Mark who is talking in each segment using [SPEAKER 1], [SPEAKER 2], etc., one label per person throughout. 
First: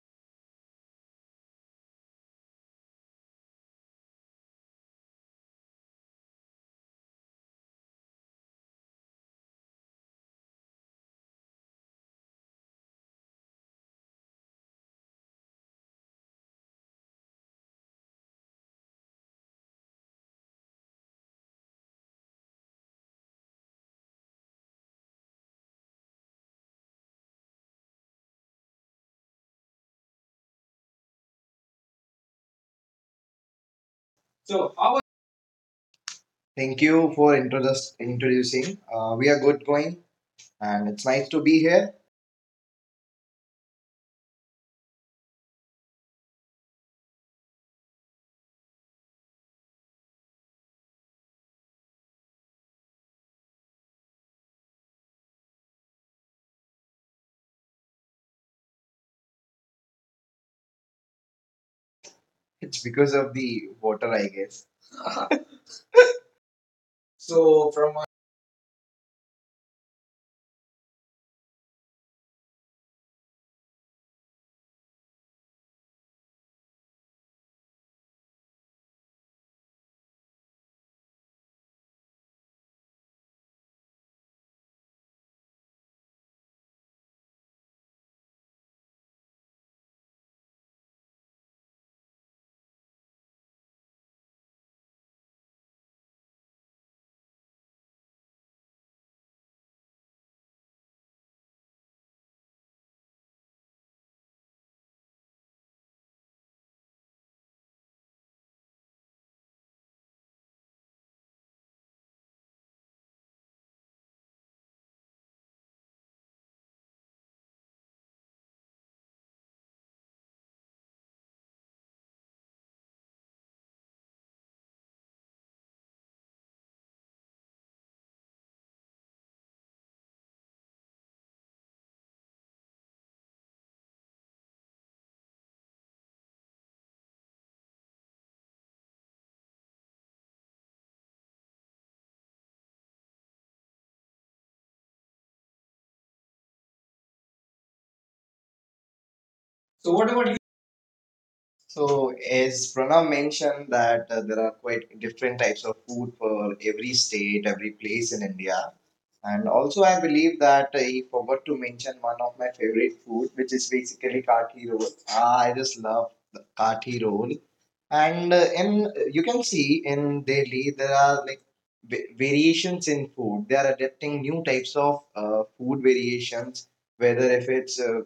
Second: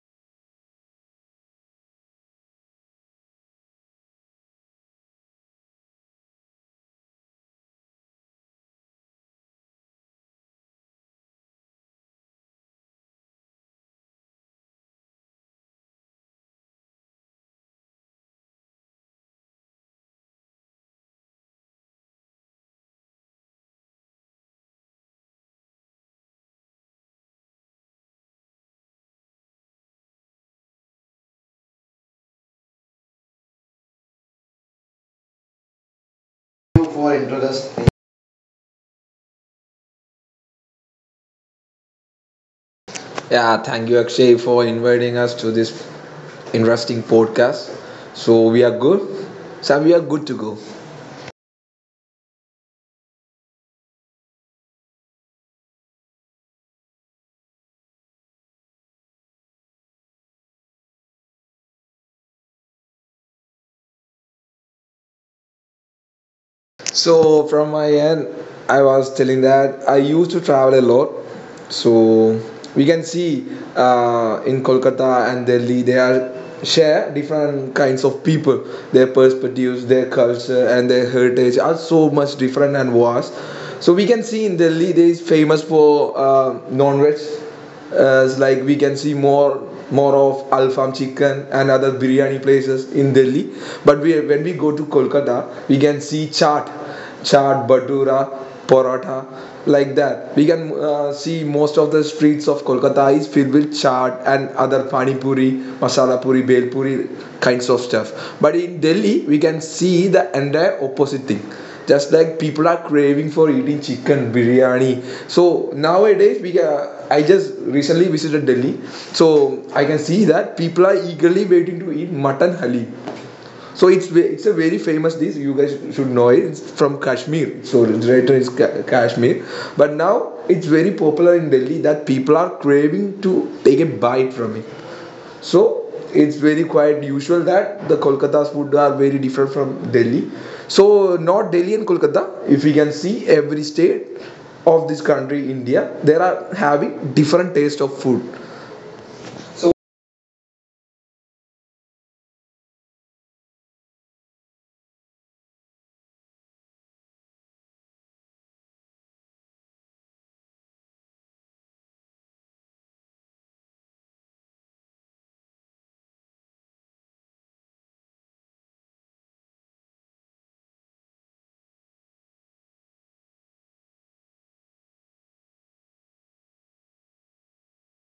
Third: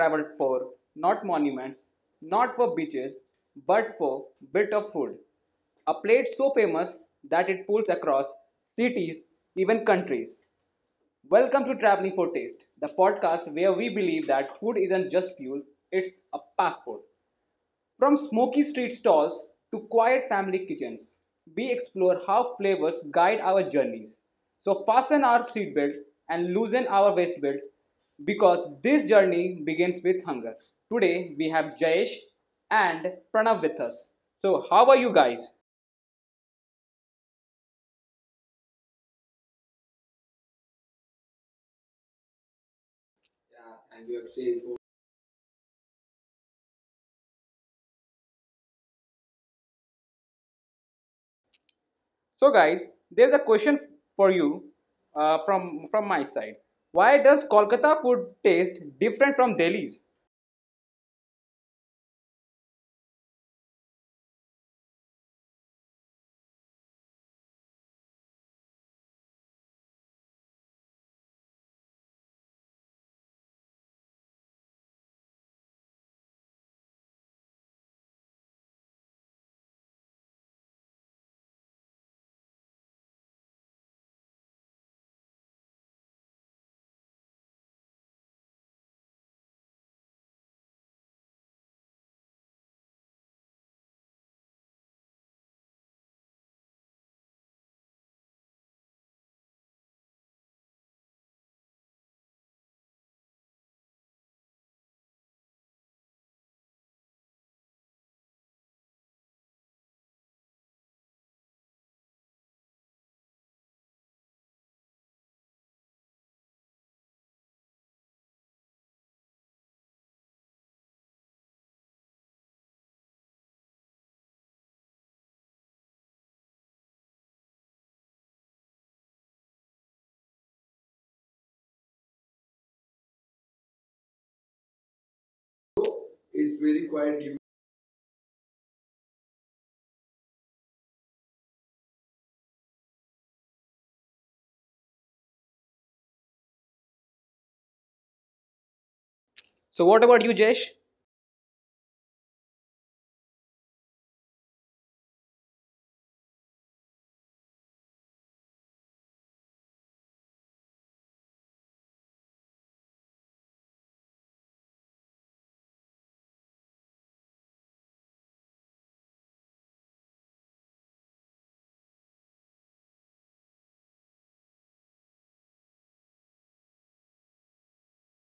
[SPEAKER 1] traveled for not monuments, not for beaches, but for bit of food? A plate so famous that it pulls across cities, even countries. Welcome to Traveling for Taste, the podcast where we believe that food isn't just fuel, it's a passport. From smoky street stalls to quiet family kitchens, we explore how flavors guide our journeys. So fasten our seatbelt and loosen our waistbelt because this journey begins with hunger. Today we have Jayesh and Pranav with us. So how
[SPEAKER 2] So,
[SPEAKER 1] are you
[SPEAKER 2] how?
[SPEAKER 1] guys?
[SPEAKER 2] Thank
[SPEAKER 3] You
[SPEAKER 2] you
[SPEAKER 3] for
[SPEAKER 2] for
[SPEAKER 3] introducing.
[SPEAKER 2] introducing. We are good going, and it's nice to be here.
[SPEAKER 3] Yeah, thank you, Akshay, for inviting us to this interesting podcast. So we are good. So we are good to go.
[SPEAKER 1] So guys, there's a question for you from my side. Why does Kolkata food taste different from Delhi's?
[SPEAKER 2] It's because of the water, I guess.
[SPEAKER 3] So from
[SPEAKER 2] so,
[SPEAKER 3] my
[SPEAKER 2] from uh,
[SPEAKER 3] end, I was telling that I used to travel a lot. So we can see in Kolkata and Delhi, they are share different kinds of people. Their perspectives, their culture, and their heritage are so much different and vast. So we can see in Delhi, they is famous for non-veg as like we can see more of Al Farm Chicken and other biryani places in Delhi. But we when we go to Kolkata, we can see chaat, batura, paratha, like that. We can see most of the streets of Kolkata is filled with chaat and other pani puri, masala puri, bel puri kinds of stuff. But in Delhi, we can see the entire opposite thing, just like people are craving for eating chicken biryani. So nowadays we I just recently visited Delhi. So I can see that people are eagerly waiting to eat mutton halim. So it's a very famous dish, you guys should know it. It's from Kashmir, so the originator is Kashmir, but now it's very popular in Delhi that people are craving to take a bite from it. So it's very quite usual that the Kolkata's food are very different from Delhi. So not Delhi and Kolkata. If we can see every state of this country, India, there are having different taste of food.
[SPEAKER 1] So what
[SPEAKER 2] so
[SPEAKER 1] about
[SPEAKER 2] what
[SPEAKER 1] you,
[SPEAKER 2] about you?
[SPEAKER 1] Jayesh?
[SPEAKER 2] So, as Pranav mentioned, that there are quite different types of food for every state, every place in India. And also, I believe that I forgot to mention one of my favorite food, which is basically kathi roll. Ah, I just love the kathi roll. And in you can see in Delhi there are like variations in food. They are adapting new types of food variations, whether if it's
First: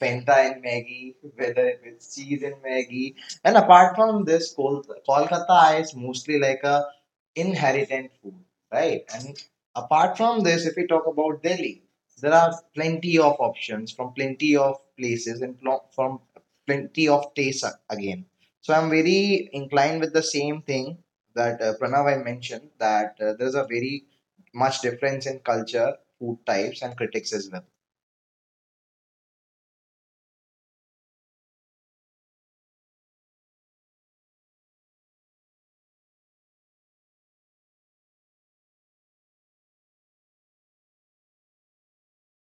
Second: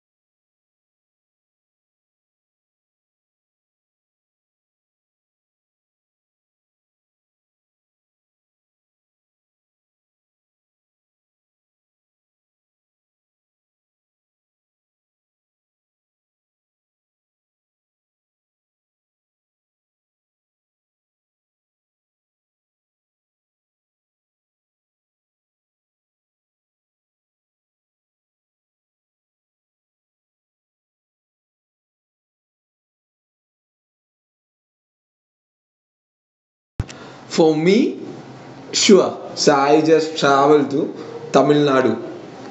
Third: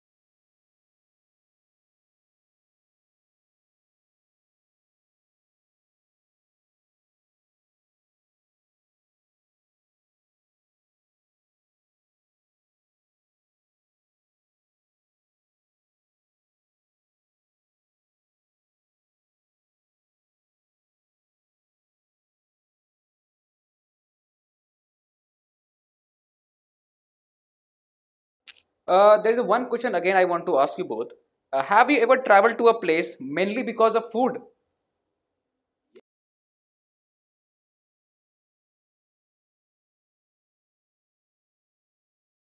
[SPEAKER 2] Fanta in Maggie, whether if it's cheese in Maggie. And apart from this, Kolkata is mostly like a inherited food, right? And apart from this, if we talk about Delhi, there are plenty of options from plenty of places and from plenty of tastes again. So I'm very inclined with the same thing that Pranav I mentioned that there's a very much difference in culture, food types, and critics as well.
[SPEAKER 1] There is one question again I want to ask you both. Have you ever traveled to a place mainly because of food?
[SPEAKER 3] For me, sure. So I just travel to Tamil Nadu.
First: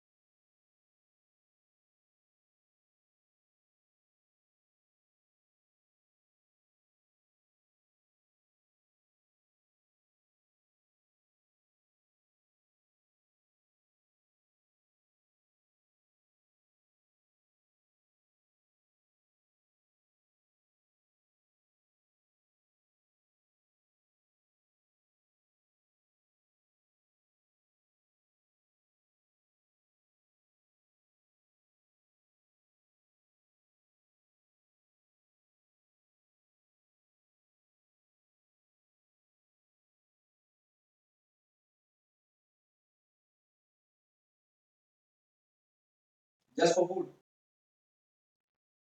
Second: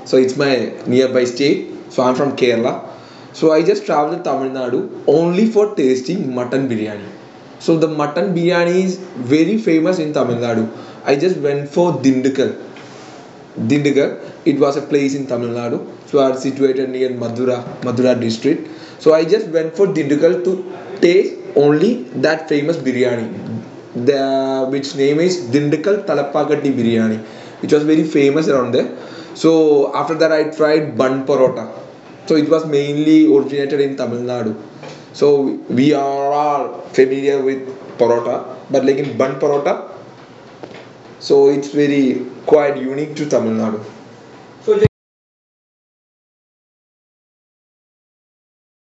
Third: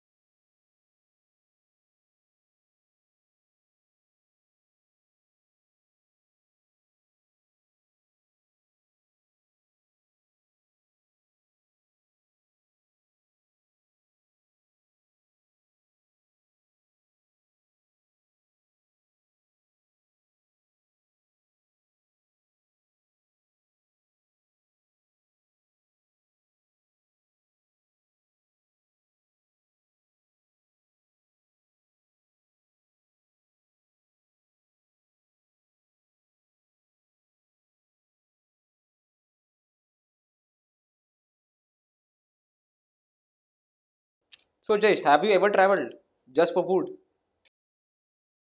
[SPEAKER 3] So it's my nearby state. So I'm from Kerala. So I just traveled to Tamil Nadu only for tasting mutton biryani. So the mutton biryani is very famous in Tamil Nadu. I just went for Dindukal. Dindigal. It was a place in Tamil Nadu. So it's situated near Madura, Madura district. So I just went for Dindigal to taste only that famous biryani, the, which name is Dindigal Talapagatti biryani, which was very famous around there. So after that I tried bun parota. So it was mainly originated in Tamil Nadu. So we are all familiar with parota, but like in bun parota, so it's very quite unique to Tamil Nadu.
[SPEAKER 1] So, Jesh, have you ever traveled
[SPEAKER 2] Just
[SPEAKER 1] just
[SPEAKER 2] for
[SPEAKER 1] for
[SPEAKER 2] food.
[SPEAKER 1] food?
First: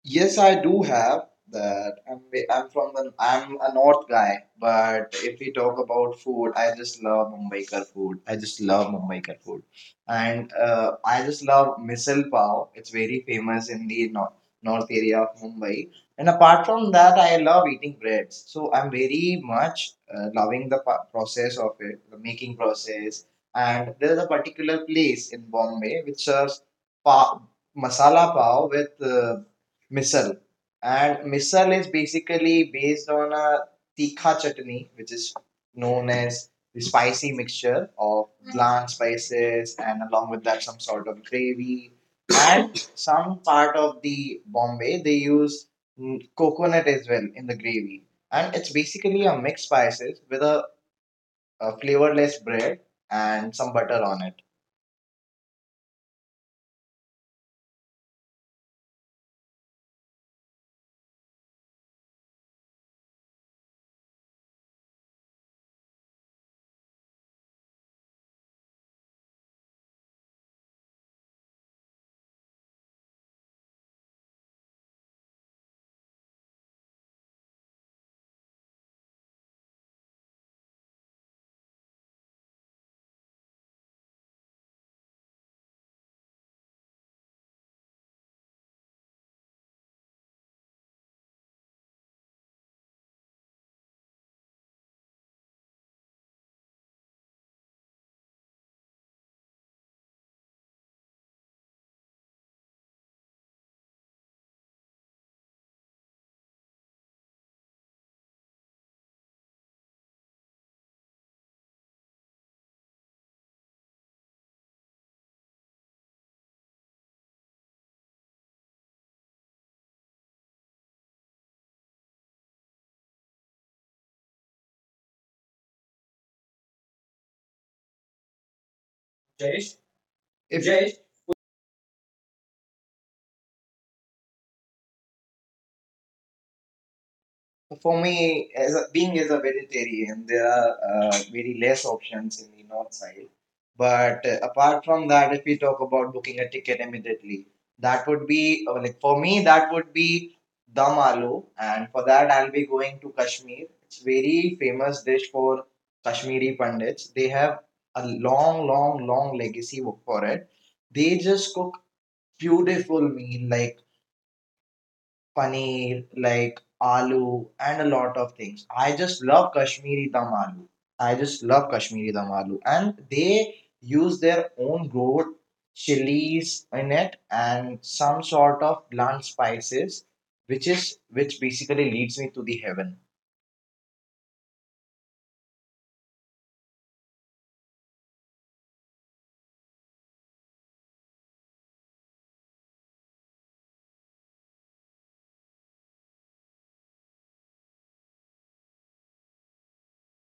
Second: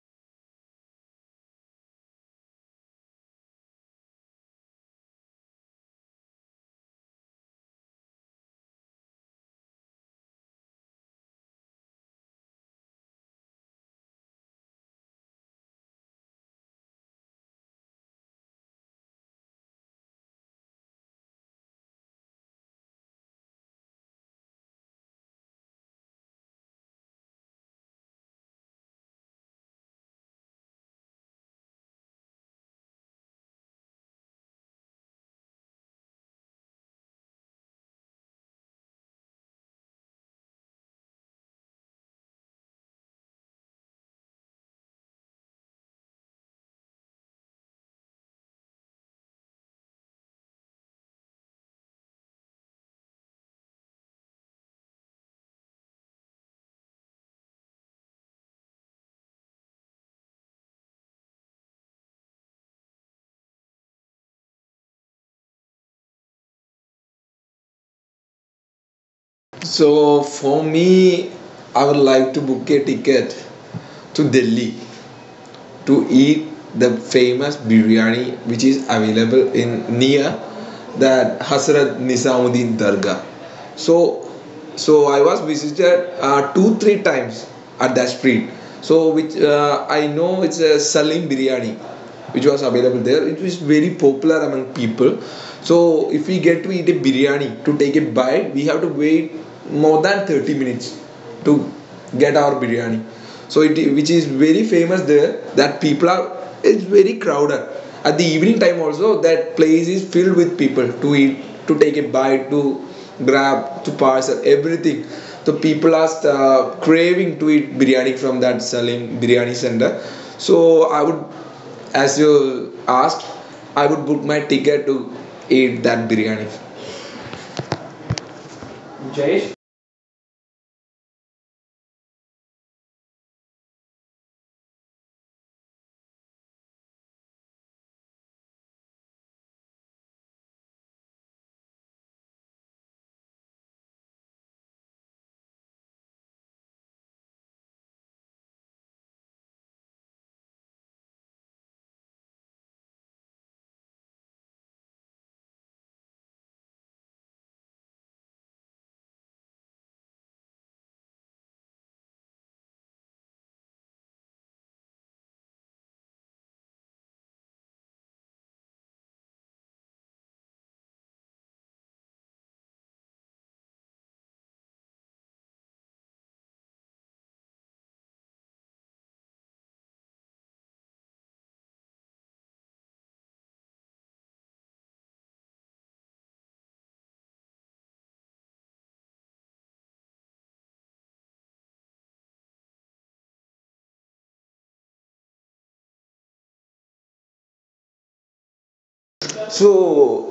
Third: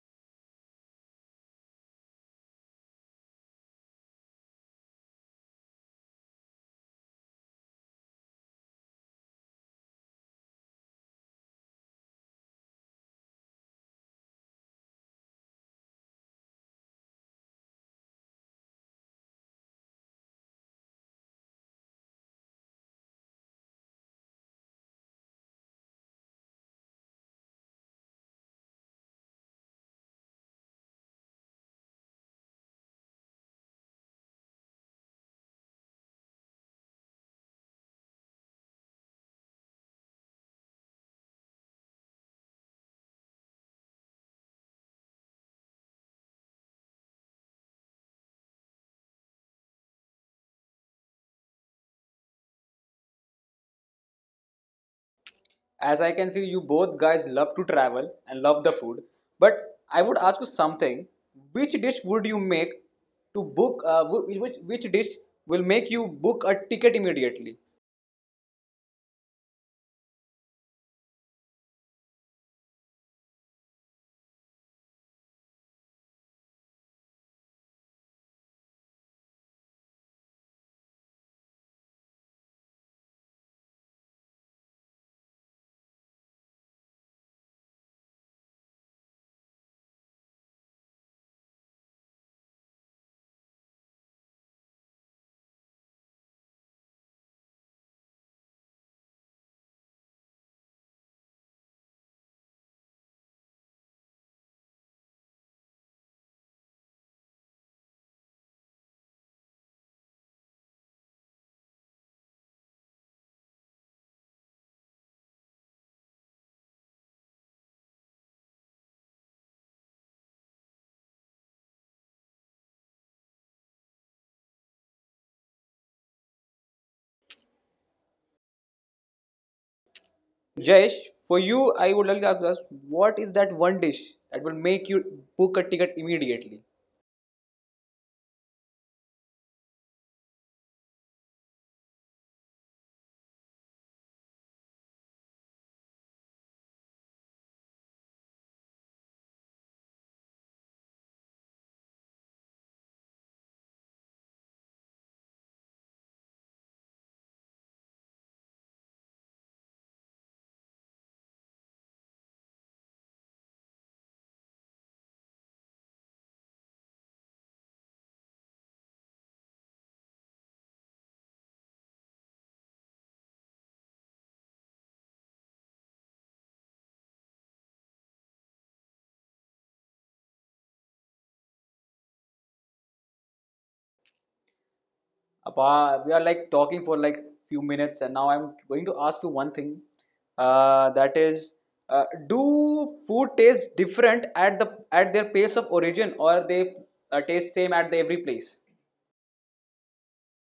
[SPEAKER 2] Yes, I do have that. I'm from the I'm a North guy, but if we talk about food, I just love Mumbaikar food. I just love Mumbaikar food, and I just love misal pav. It's very famous in the north area of Mumbai. And apart from that, I love eating breads. So I'm very much loving the process of it, the making process. And there's a particular place in Bombay which serves pa- masala pav with misal. And misal is basically based on a tikha chutney, which is known as the spicy mixture of bland spices and along with that some sort of gravy. And some part of the Bombay, they use coconut as well in the gravy. And it's basically a mixed spices with a flavorless bread and some butter on it.
[SPEAKER 1] As I can see, you both guys love to travel and love the food. But I would ask you something. Which dish would you make to book? Which dish will make you book a ticket immediately?
[SPEAKER 3] So for me, I would like to book a ticket to Delhi to eat the famous biryani which is available in near that Hazrat Nizamuddin Dargah. So, so I was visited 2 3 times at that street. So which I know it's a Salim biryani, which was available there. It was very popular among people. So if we get to eat a biryani to take a bite, we have to wait more than 30 minutes to get our biryani. So it which is very famous there that people are, it's very crowded. At the evening time also that place is filled with people to eat, to take a bite, to grab, to parcel, everything. So people are craving to eat biryani from that selling biryani center. So I would, as you asked, I would book my ticket to eat that biryani. Jayesh?
[SPEAKER 1] Jesh,
[SPEAKER 2] If
[SPEAKER 1] for you, I would like to ask what is that one dish that will make you book a ticket immediately?
[SPEAKER 2] For me, being as a vegetarian, there are very less options in the north side. But apart from that, if we talk about booking a ticket immediately, that would be like for me that would be dum aloo, and for that I'll be going to Kashmir. It's very famous dish for Kashmiri Pandits. They have a long, long, long legacy for it. They just cook beautiful meal like paneer, like aloo, and a lot of things. I just love Kashmiri dum aloo. I just love Kashmiri dum aloo, and they use their own growth chilies in it and some sort of blunt spices, which is which basically leads me to the heaven.
[SPEAKER 1] Apa, we are like talking for like few minutes, and now I'm going to ask you one thing. That is, do food taste different at their place of origin, or they taste same at the every place?
[SPEAKER 3] So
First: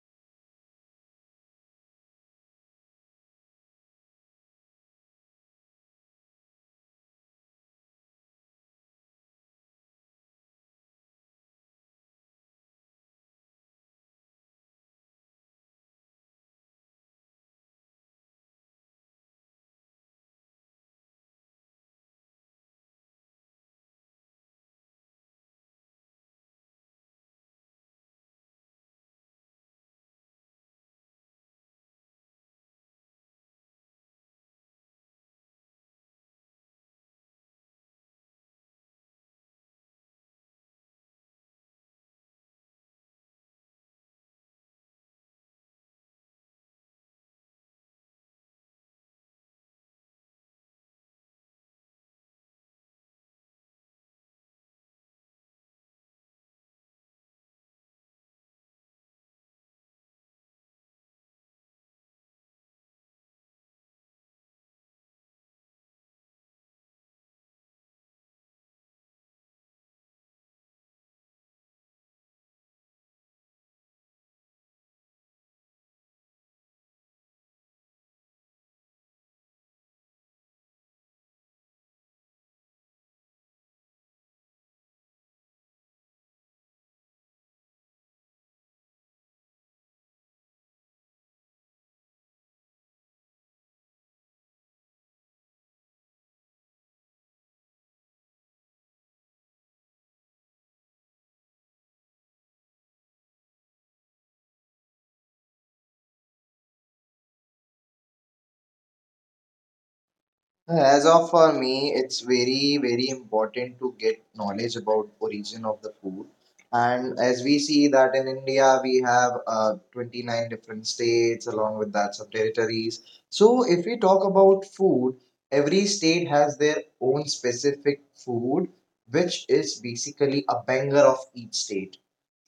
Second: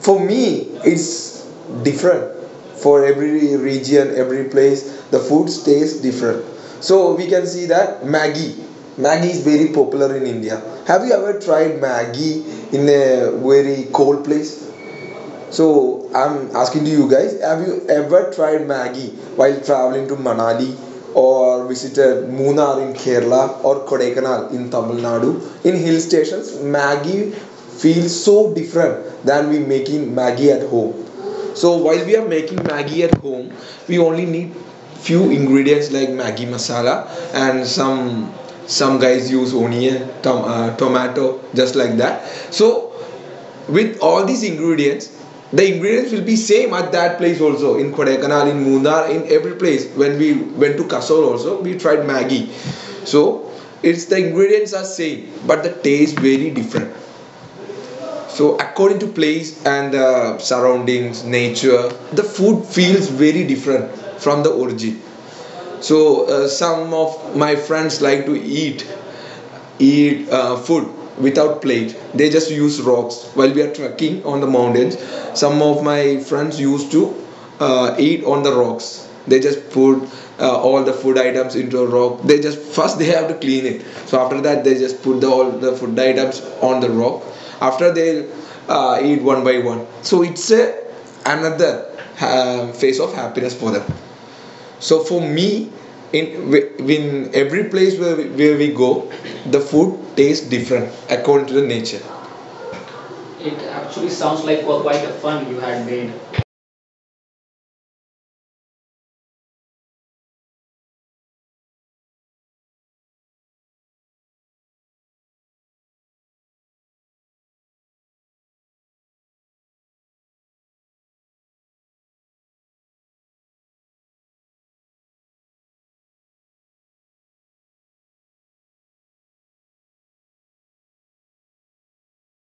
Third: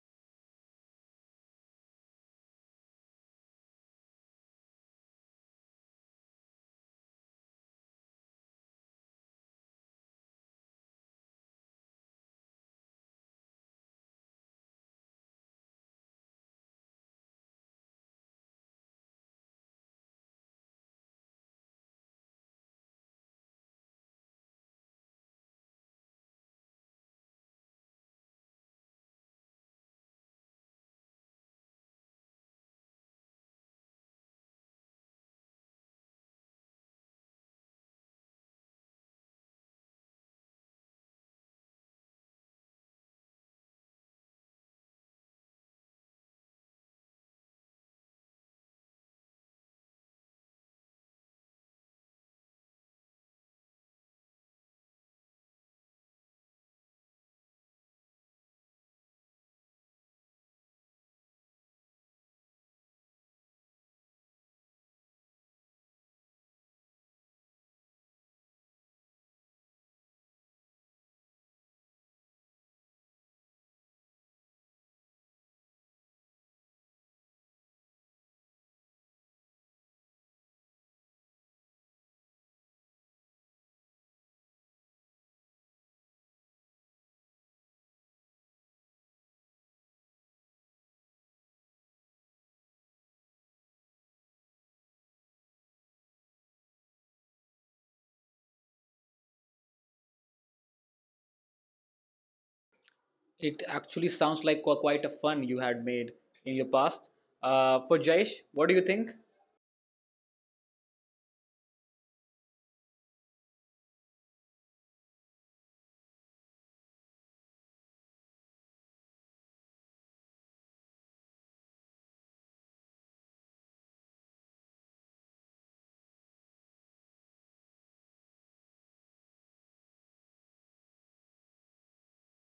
[SPEAKER 3] for me it's different. For every region, every place, the food tastes different. So we can see that Maggi is very popular in India. Have you ever tried Maggi in a very cold place? So I'm asking to you guys: have you ever tried Maggi while traveling to Manali, or visited Munnar in Kerala, or Kodaikanal in Tamil Nadu? In hill stations, Maggi feels so different than we making Maggi at home. So while we are making Maggi at home, we only need few ingredients like Maggi masala and some guys use onion, tomato, just like that. So with all these ingredients, the ingredients will be same at that place also, in Kodaikanal, in Munnar, in every place. When we went to Kasol also we tried Maggi. So it's, the ingredients are same but the taste very different. So according to place and surroundings nature, the food feels very different from the origin. So some of my friends like to eat food without plate. They just use rocks while we are trekking on the mountains. Some of my friends used to eat on the rocks. They just put all the food items into a rock. They just, first they have to clean it, so after that they just put the, all the food items on the rock. After they eat one by one. So it's a another phase of happiness for them. So for me, in in every place where where we go, the food tastes different according to the nature. It
[SPEAKER 1] It actually
[SPEAKER 3] actually
[SPEAKER 1] sounds
[SPEAKER 3] sounds like
[SPEAKER 1] like
[SPEAKER 3] quite
[SPEAKER 1] quite a
[SPEAKER 3] a
[SPEAKER 1] fun
[SPEAKER 3] fun you
[SPEAKER 1] you had
[SPEAKER 3] had made.
[SPEAKER 1] made in your past. For Jayesh, what do you think?
[SPEAKER 2] As of for me, it's very very important to get knowledge about origin of the food. And as we see that in India, we have 29 different states along with that some territories. So if we talk about food, every state has their own specific food, which is basically a banger of each state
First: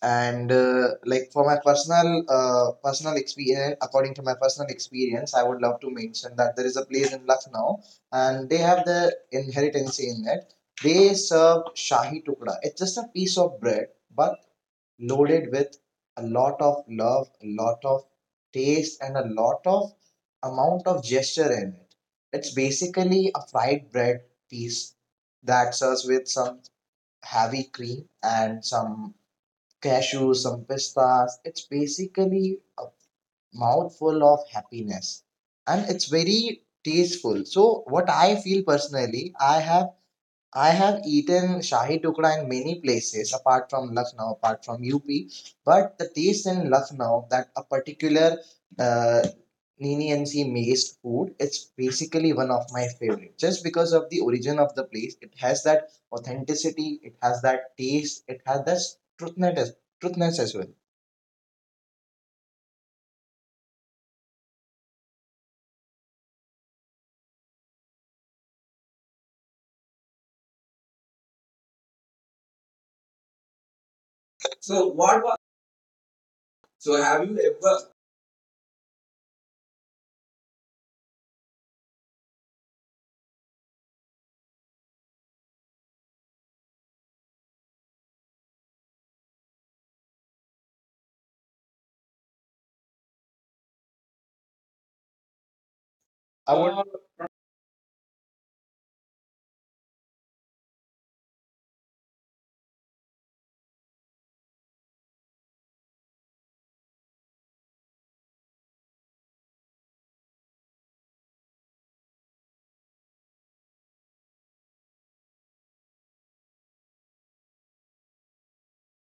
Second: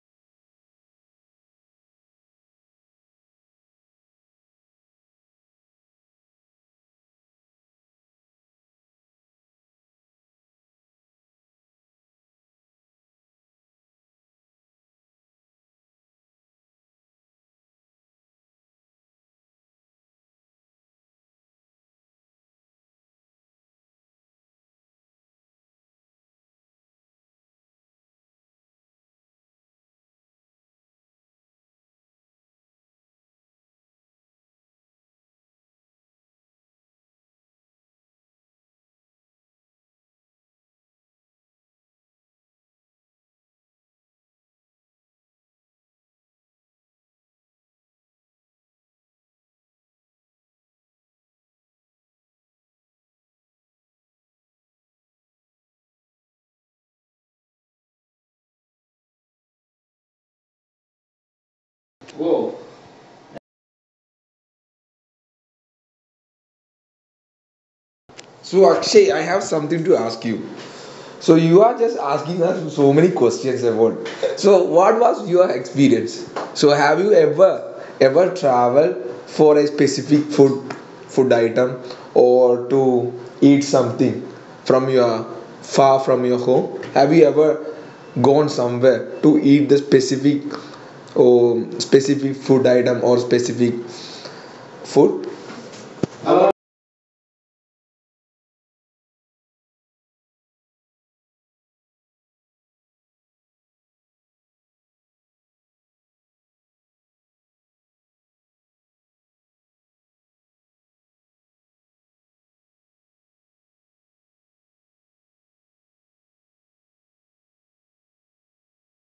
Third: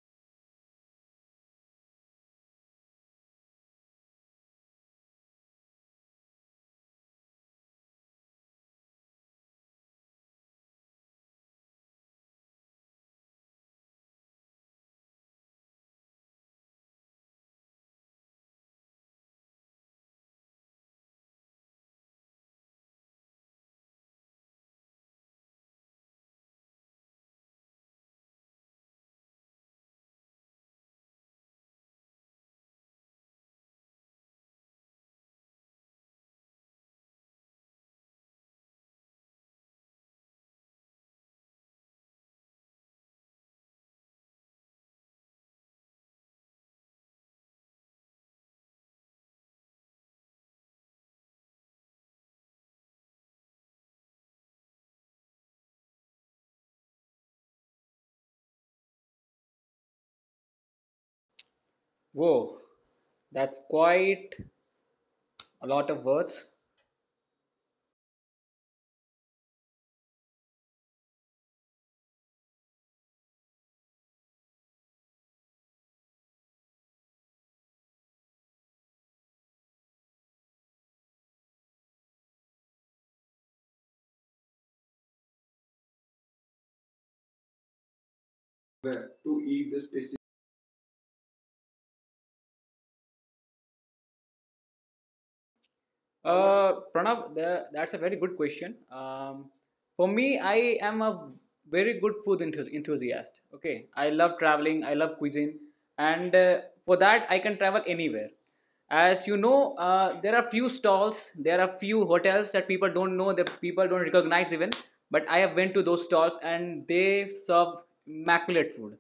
[SPEAKER 2] and like for my personal experience, according to my personal experience, I would love to mention that there is a place in Lucknow and they have the inheritance in it. They serve shahi tukda. It's just a piece of bread but loaded with a lot of love, a lot of taste, and a lot of amount of gesture in it. It's basically a fried bread piece that serves with some heavy cream and some cashews, some pistas. It's basically a mouthful of happiness and it's very tasteful. So, what I feel personally, I have eaten Shahi Tukra in many places apart from Lucknow, apart from UP. But the taste in Lucknow, that a particular uh, leniency based food, it's basically one of my favorite. Just because of the origin of the place, it has that authenticity, it has that taste, it has that truthness, truthness as well.
[SPEAKER 3] Whoa.
[SPEAKER 1] Whoa, that's quite a lot of words.
[SPEAKER 3] So Akshay, I have something to ask you. So you are just asking us so many questions about. So
[SPEAKER 2] So
[SPEAKER 3] what
[SPEAKER 2] what
[SPEAKER 3] was
[SPEAKER 2] was?
[SPEAKER 3] your experience? So
[SPEAKER 2] So
[SPEAKER 3] have you
[SPEAKER 2] have you ever?
[SPEAKER 3] ever traveled for a specific food item, or to eat something from your, far from your home? Have you ever gone somewhere to eat the specific or, oh, specific food item or specific food? Our.
[SPEAKER 2] I would
[SPEAKER 1] Pranav, that's a very good question. For me, I am a very good food enthusiast. Okay, I love traveling, I love cuisine, and for that, I can travel anywhere. As you know, there are few stalls, there are few hotels that people don't know, that people don't recognize even. But I have went to those stalls, and they serve immaculate food.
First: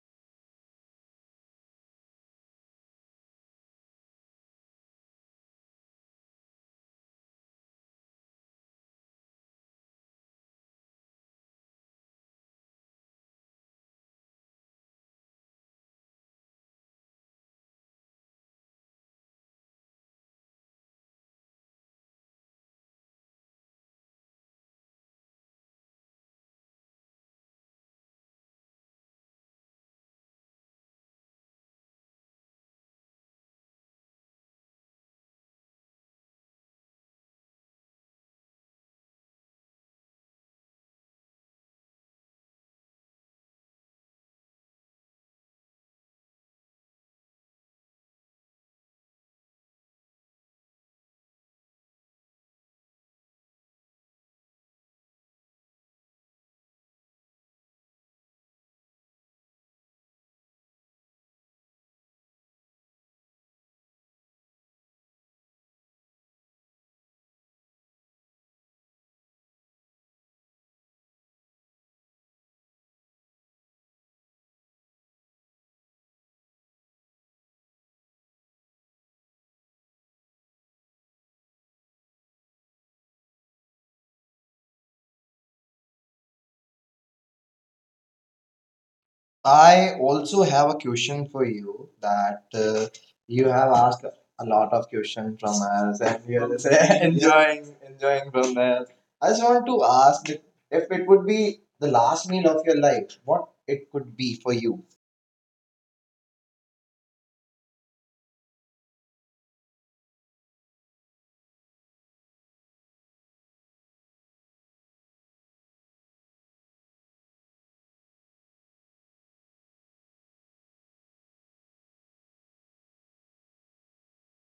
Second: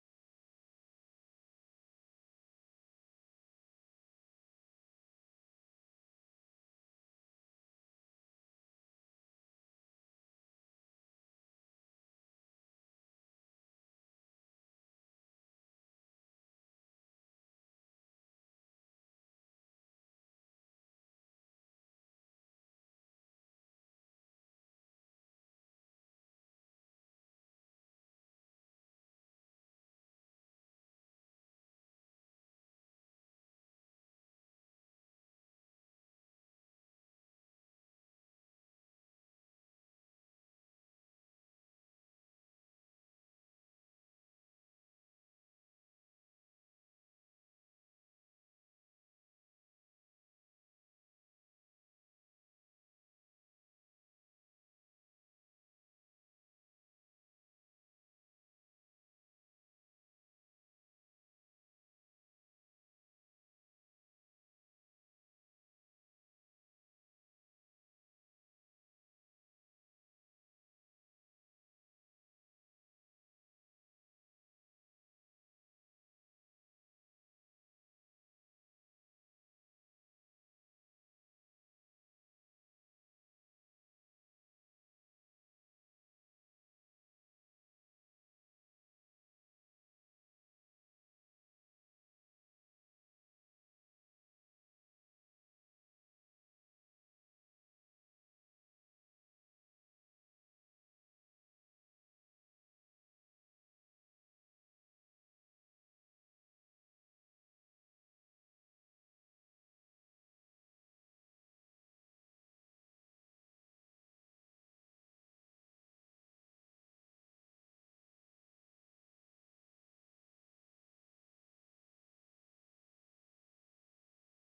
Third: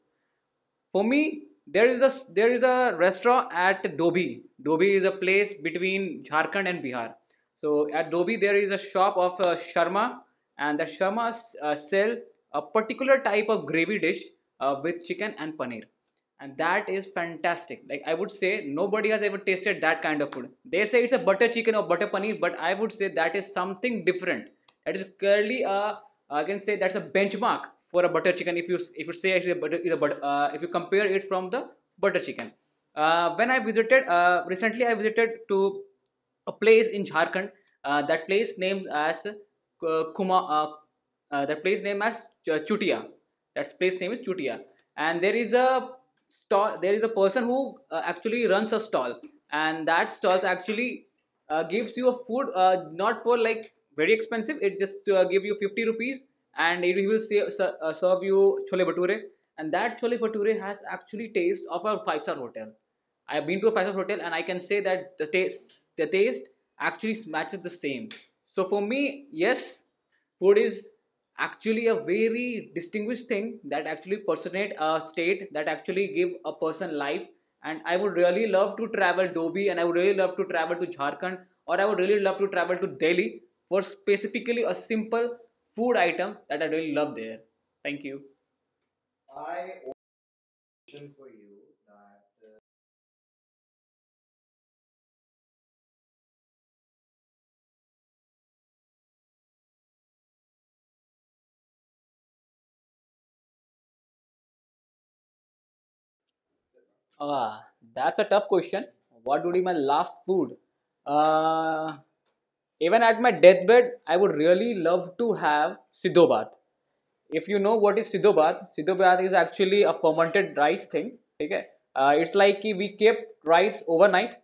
[SPEAKER 1] For me, there is a restaurant at Dobi. Dobi is a place between Jharkhand and Bihar. So at Dobi there is a shop of Sharma, and the Sharma sell a particular type of gravy dish with chicken and paneer, and that is fantastic. Like I would say nobody has ever tasted that kind of food. They say it's a butter chicken or butter paneer, but I would say that is something different. That is clearly a, I can say that's a benchmark for a butter chicken. If you, if you say actually butter, if you compare it from the butter chicken, when I visited recently, I visited to a place in Jharkhand. That place named as Kuma. That place named as Chutia. That place name is Chutia, and there is a stall. There is a person who actually runs a stall, and that stalls actually gives you a food not for like very expensive. It just give you 50 rupees, and it will serve you chole bhature, and that chole bhature has actually taste of a five-star hotel. I have been to a five-star hotel and I can say that the taste actually matches the same. So for me, yes, food is actually a very distinguished thing that actually personate a state, that actually give a person life. And I would really love to travel Dobi, and I would really love to travel to Jharkhand, or I would really love to travel to Delhi for specifically a simple food item that I really love there. Thank you.
[SPEAKER 2] I also have a question for you that you have asked a lot of questions from us and we are just enjoying from that. I just want to ask if it would be the last meal of your life, what it could be for you.
[SPEAKER 1] Ah, that's a tough question. What would be my last food? Uh, Even at my deathbed, I would really love to have Siddho Bhat. If you know what is Siddho Bhat, Siddho Bhat is actually a fermented rice thing. Okay? It's like we kept rice overnight,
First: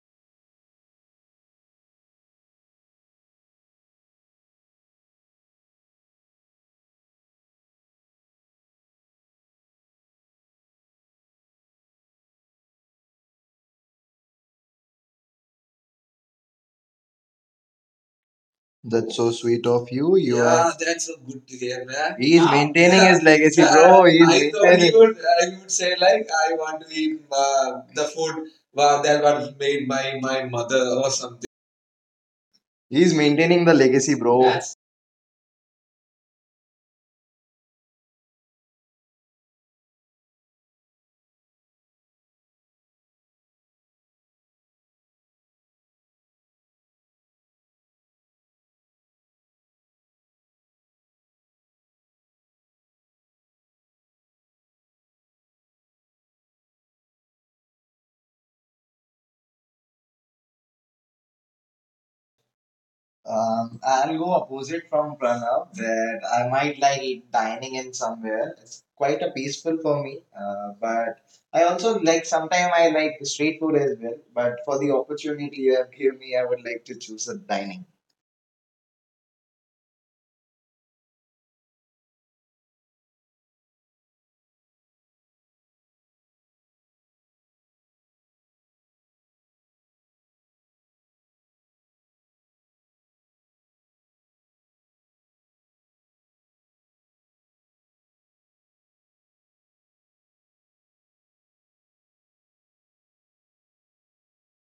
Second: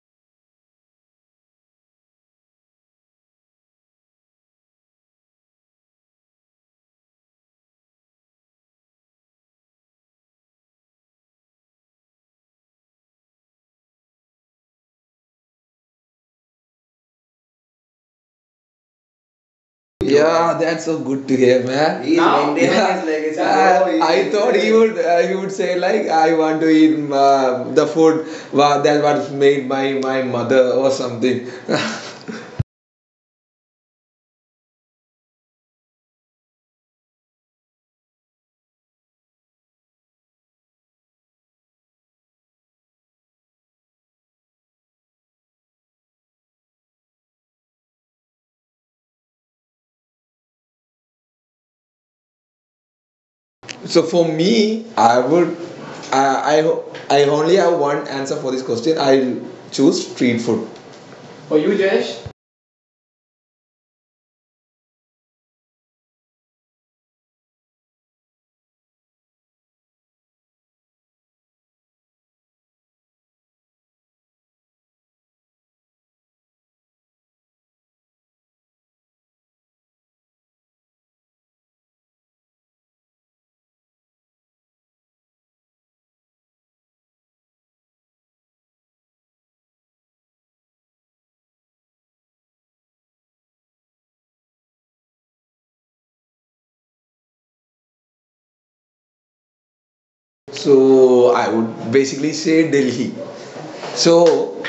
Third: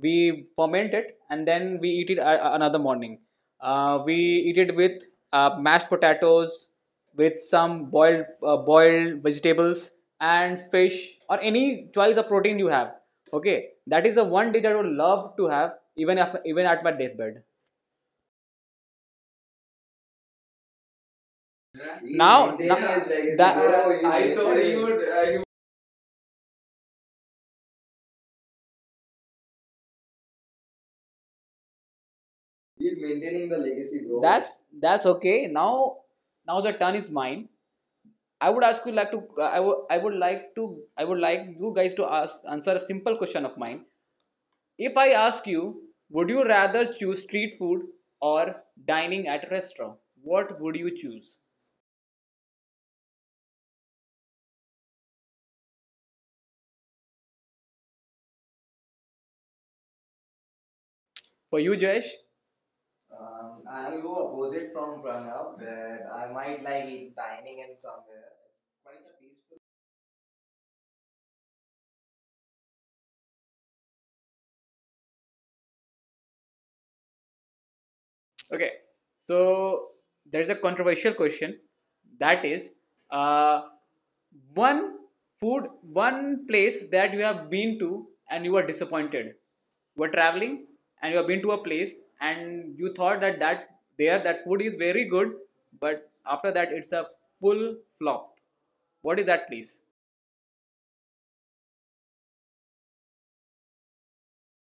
[SPEAKER 1] we ferment it, and then we eat it another morning. We eat it with mashed potatoes, with some boiled vegetables and fish or any choice of protein you have. Okay, that is the one dish I would love to have even after, even at my deathbed.
[SPEAKER 2] That's so sweet of you. You
[SPEAKER 3] Yeah,
[SPEAKER 2] yeah, are,
[SPEAKER 3] that's so
[SPEAKER 2] that's so
[SPEAKER 3] good to
[SPEAKER 2] good to
[SPEAKER 3] hear,
[SPEAKER 2] hear,
[SPEAKER 3] man.
[SPEAKER 2] man.
[SPEAKER 3] He is
[SPEAKER 2] He's Ah,
[SPEAKER 1] Now,
[SPEAKER 3] maintaining,
[SPEAKER 1] now
[SPEAKER 3] yeah,
[SPEAKER 2] maintaining
[SPEAKER 3] his
[SPEAKER 2] his
[SPEAKER 3] legacy.
[SPEAKER 2] legacy, yeah.
[SPEAKER 3] Yeah.
[SPEAKER 2] bro.
[SPEAKER 1] that
[SPEAKER 2] He's
[SPEAKER 3] I
[SPEAKER 2] I
[SPEAKER 3] thought
[SPEAKER 2] thought maintaining. He
[SPEAKER 1] would.
[SPEAKER 2] would,
[SPEAKER 3] he
[SPEAKER 2] I
[SPEAKER 3] would
[SPEAKER 2] would
[SPEAKER 3] say
[SPEAKER 2] say
[SPEAKER 3] like
[SPEAKER 2] like
[SPEAKER 3] I
[SPEAKER 2] I
[SPEAKER 3] want to
[SPEAKER 2] want to
[SPEAKER 3] eat
[SPEAKER 2] eat
[SPEAKER 3] the
[SPEAKER 2] the
[SPEAKER 3] food
[SPEAKER 2] food
[SPEAKER 3] that
[SPEAKER 2] that
[SPEAKER 3] was
[SPEAKER 2] was
[SPEAKER 3] made by
[SPEAKER 2] made by
[SPEAKER 3] my
[SPEAKER 2] my
[SPEAKER 3] mother
[SPEAKER 2] mother
[SPEAKER 3] or
[SPEAKER 2] or something.
[SPEAKER 3] something.
[SPEAKER 2] He's maintaining the legacy, bro.
[SPEAKER 1] That's
[SPEAKER 2] Yes.
[SPEAKER 1] that's okay. Now, now the turn is mine. I would ask you like to. I would like to. I would like you guys to ask answer a simple question of mine. If I ask you, would you rather choose street food or dining at a restaurant? What would you choose?
[SPEAKER 3] so for me, I would I ho- I only have one answer for this question. I'll choose street food. For
[SPEAKER 1] For
[SPEAKER 3] you,
[SPEAKER 1] you, Jayesh,
[SPEAKER 3] Jayesh?
[SPEAKER 2] I'll go opposite from Pranav that I might like dining in somewhere. It's quite a peaceful for me. But I also like sometimes I like street food as well. But for the opportunity you have given me, I would like to choose a dining.
[SPEAKER 1] okay, so there's a controversial question, that is, uh, one food, one place that you have been to and you were disappointed. You were traveling and you have been to a place and you thought that there that food is very good, but after that it's a full flop. What is that place?
[SPEAKER 3] So I would basically say Delhi. So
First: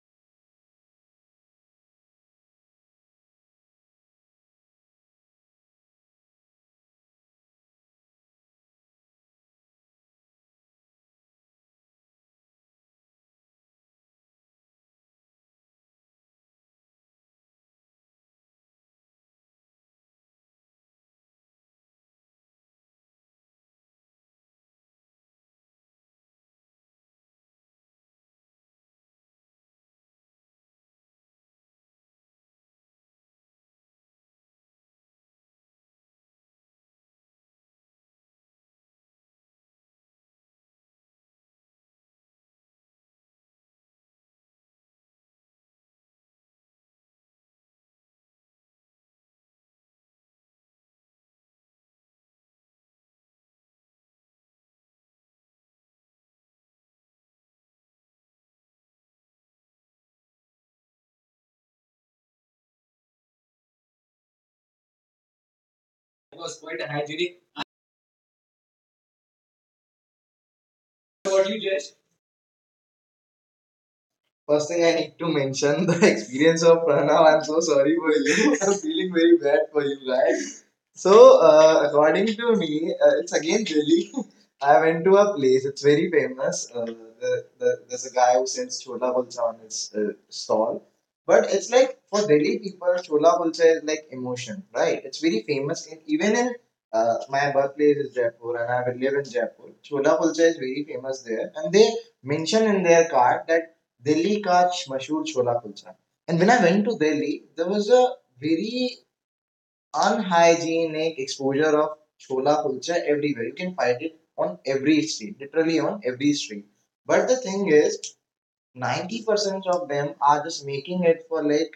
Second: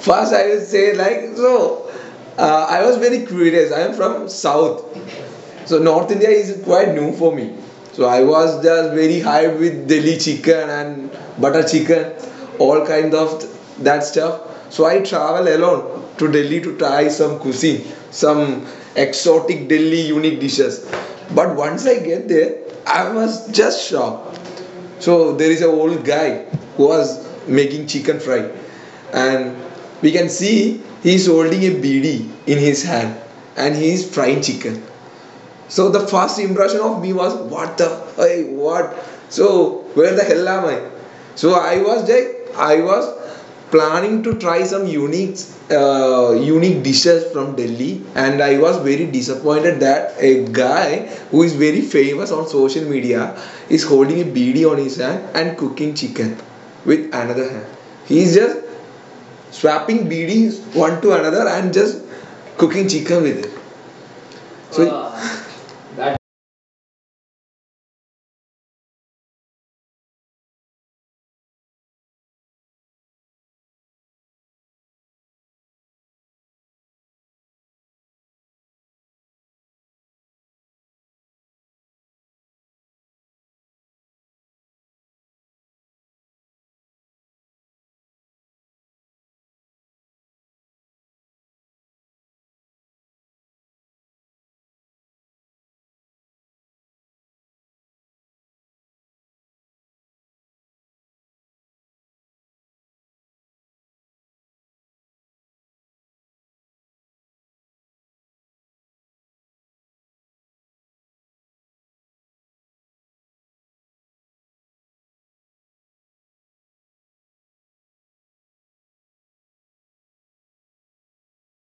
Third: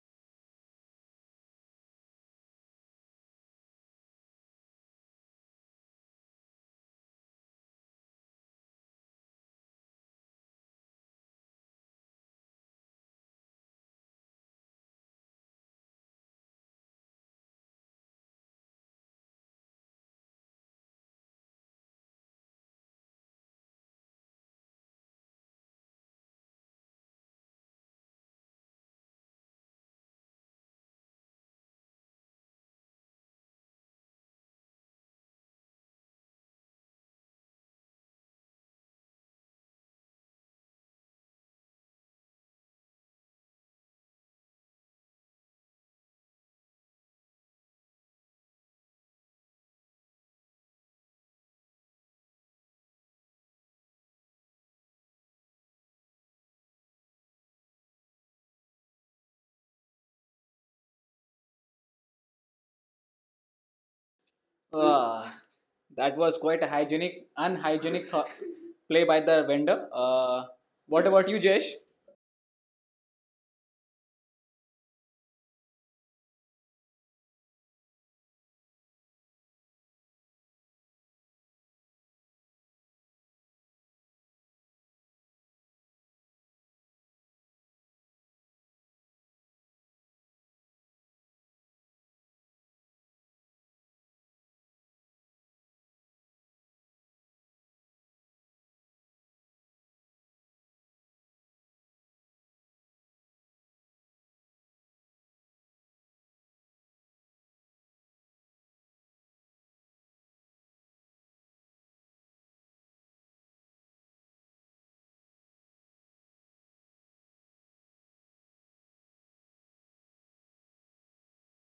[SPEAKER 3] first I will say like, so I was very curious. I am from South. So North India is quite new for me. So I was just very high with Delhi chicken and butter chicken, all kind of that stuff. So I travel alone to Delhi to try some cuisine, some exotic Delhi unique dishes. But once I get there, I was just shocked. So there is an old guy who was making chicken fry, and we can see he is holding a beedi in his hand, and he is frying chicken. So the first impression of me was, what the, hey, what? So where the hell am I? So I was like, I was planning to try some unique dishes from Delhi, and I was very disappointed that a guy who is very famous on social media is holding a BD on his hand and cooking chicken with another hand. He is just swapping BDs one to another and just cooking chicken with it. So.
[SPEAKER 1] Uh,
[SPEAKER 3] That
[SPEAKER 1] that
[SPEAKER 2] It
[SPEAKER 1] was
[SPEAKER 2] was
[SPEAKER 1] quite a
[SPEAKER 2] quite a
[SPEAKER 1] hygienic,
[SPEAKER 2] hygienic.
[SPEAKER 1] unhygienic thought play by the vendor. What
[SPEAKER 2] So
[SPEAKER 1] about you,
[SPEAKER 2] What you
[SPEAKER 1] Jesh?
[SPEAKER 2] just? First thing I need to mention the experience of Pranav. I'm so sorry for you. I'm feeling very bad for you guys. So, according to me, it's again Delhi. I went to a place, it's very famous. There's a guy who sells chola kulcha on his stall. But it's like for Delhi people, chola kulcha is like emotion, right? It's very famous. Even in my birthplace is Jaipur and I live in Jaipur. Chola kulcha is very famous there. And they mention in their card that Delhi ka mashhoor chola kulcha. And when I went to Delhi, there was a very unhygienic exposure of chola culture everywhere. You can find it on every street, literally on every street. But the thing is, 90% of them are just making it for like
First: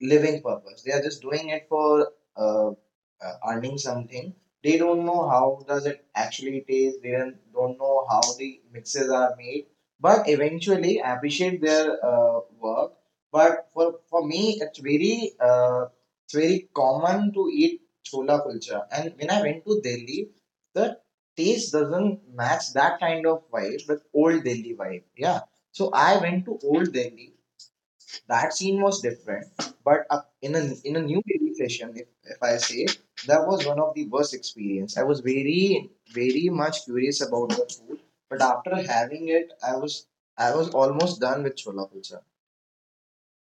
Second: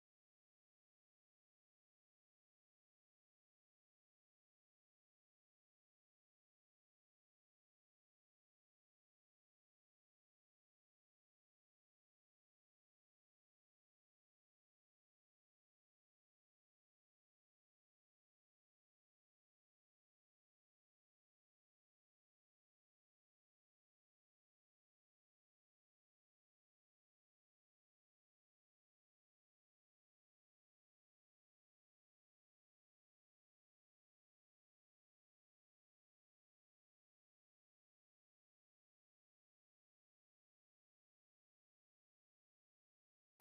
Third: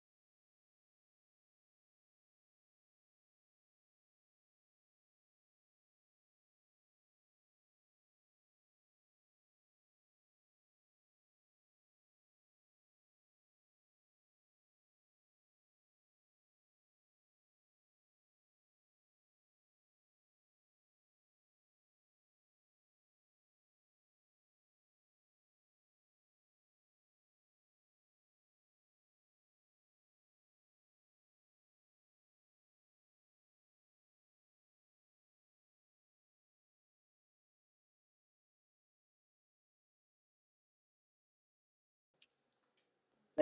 [SPEAKER 2] living purpose. They are just doing it for earning something. They don't know how does it actually taste. They don't know how the mixes are made. But eventually, I appreciate their work. But for me, it's very common to eat chola kulcha. And when I went to Delhi, the taste doesn't match that kind of vibe with old Delhi vibe. Yeah. So I went to old Delhi, that scene was different, but in a new baby session, if I say, that was one of the worst experience. I was very very much curious about the food, but after having it, I was almost done with chola kulcha.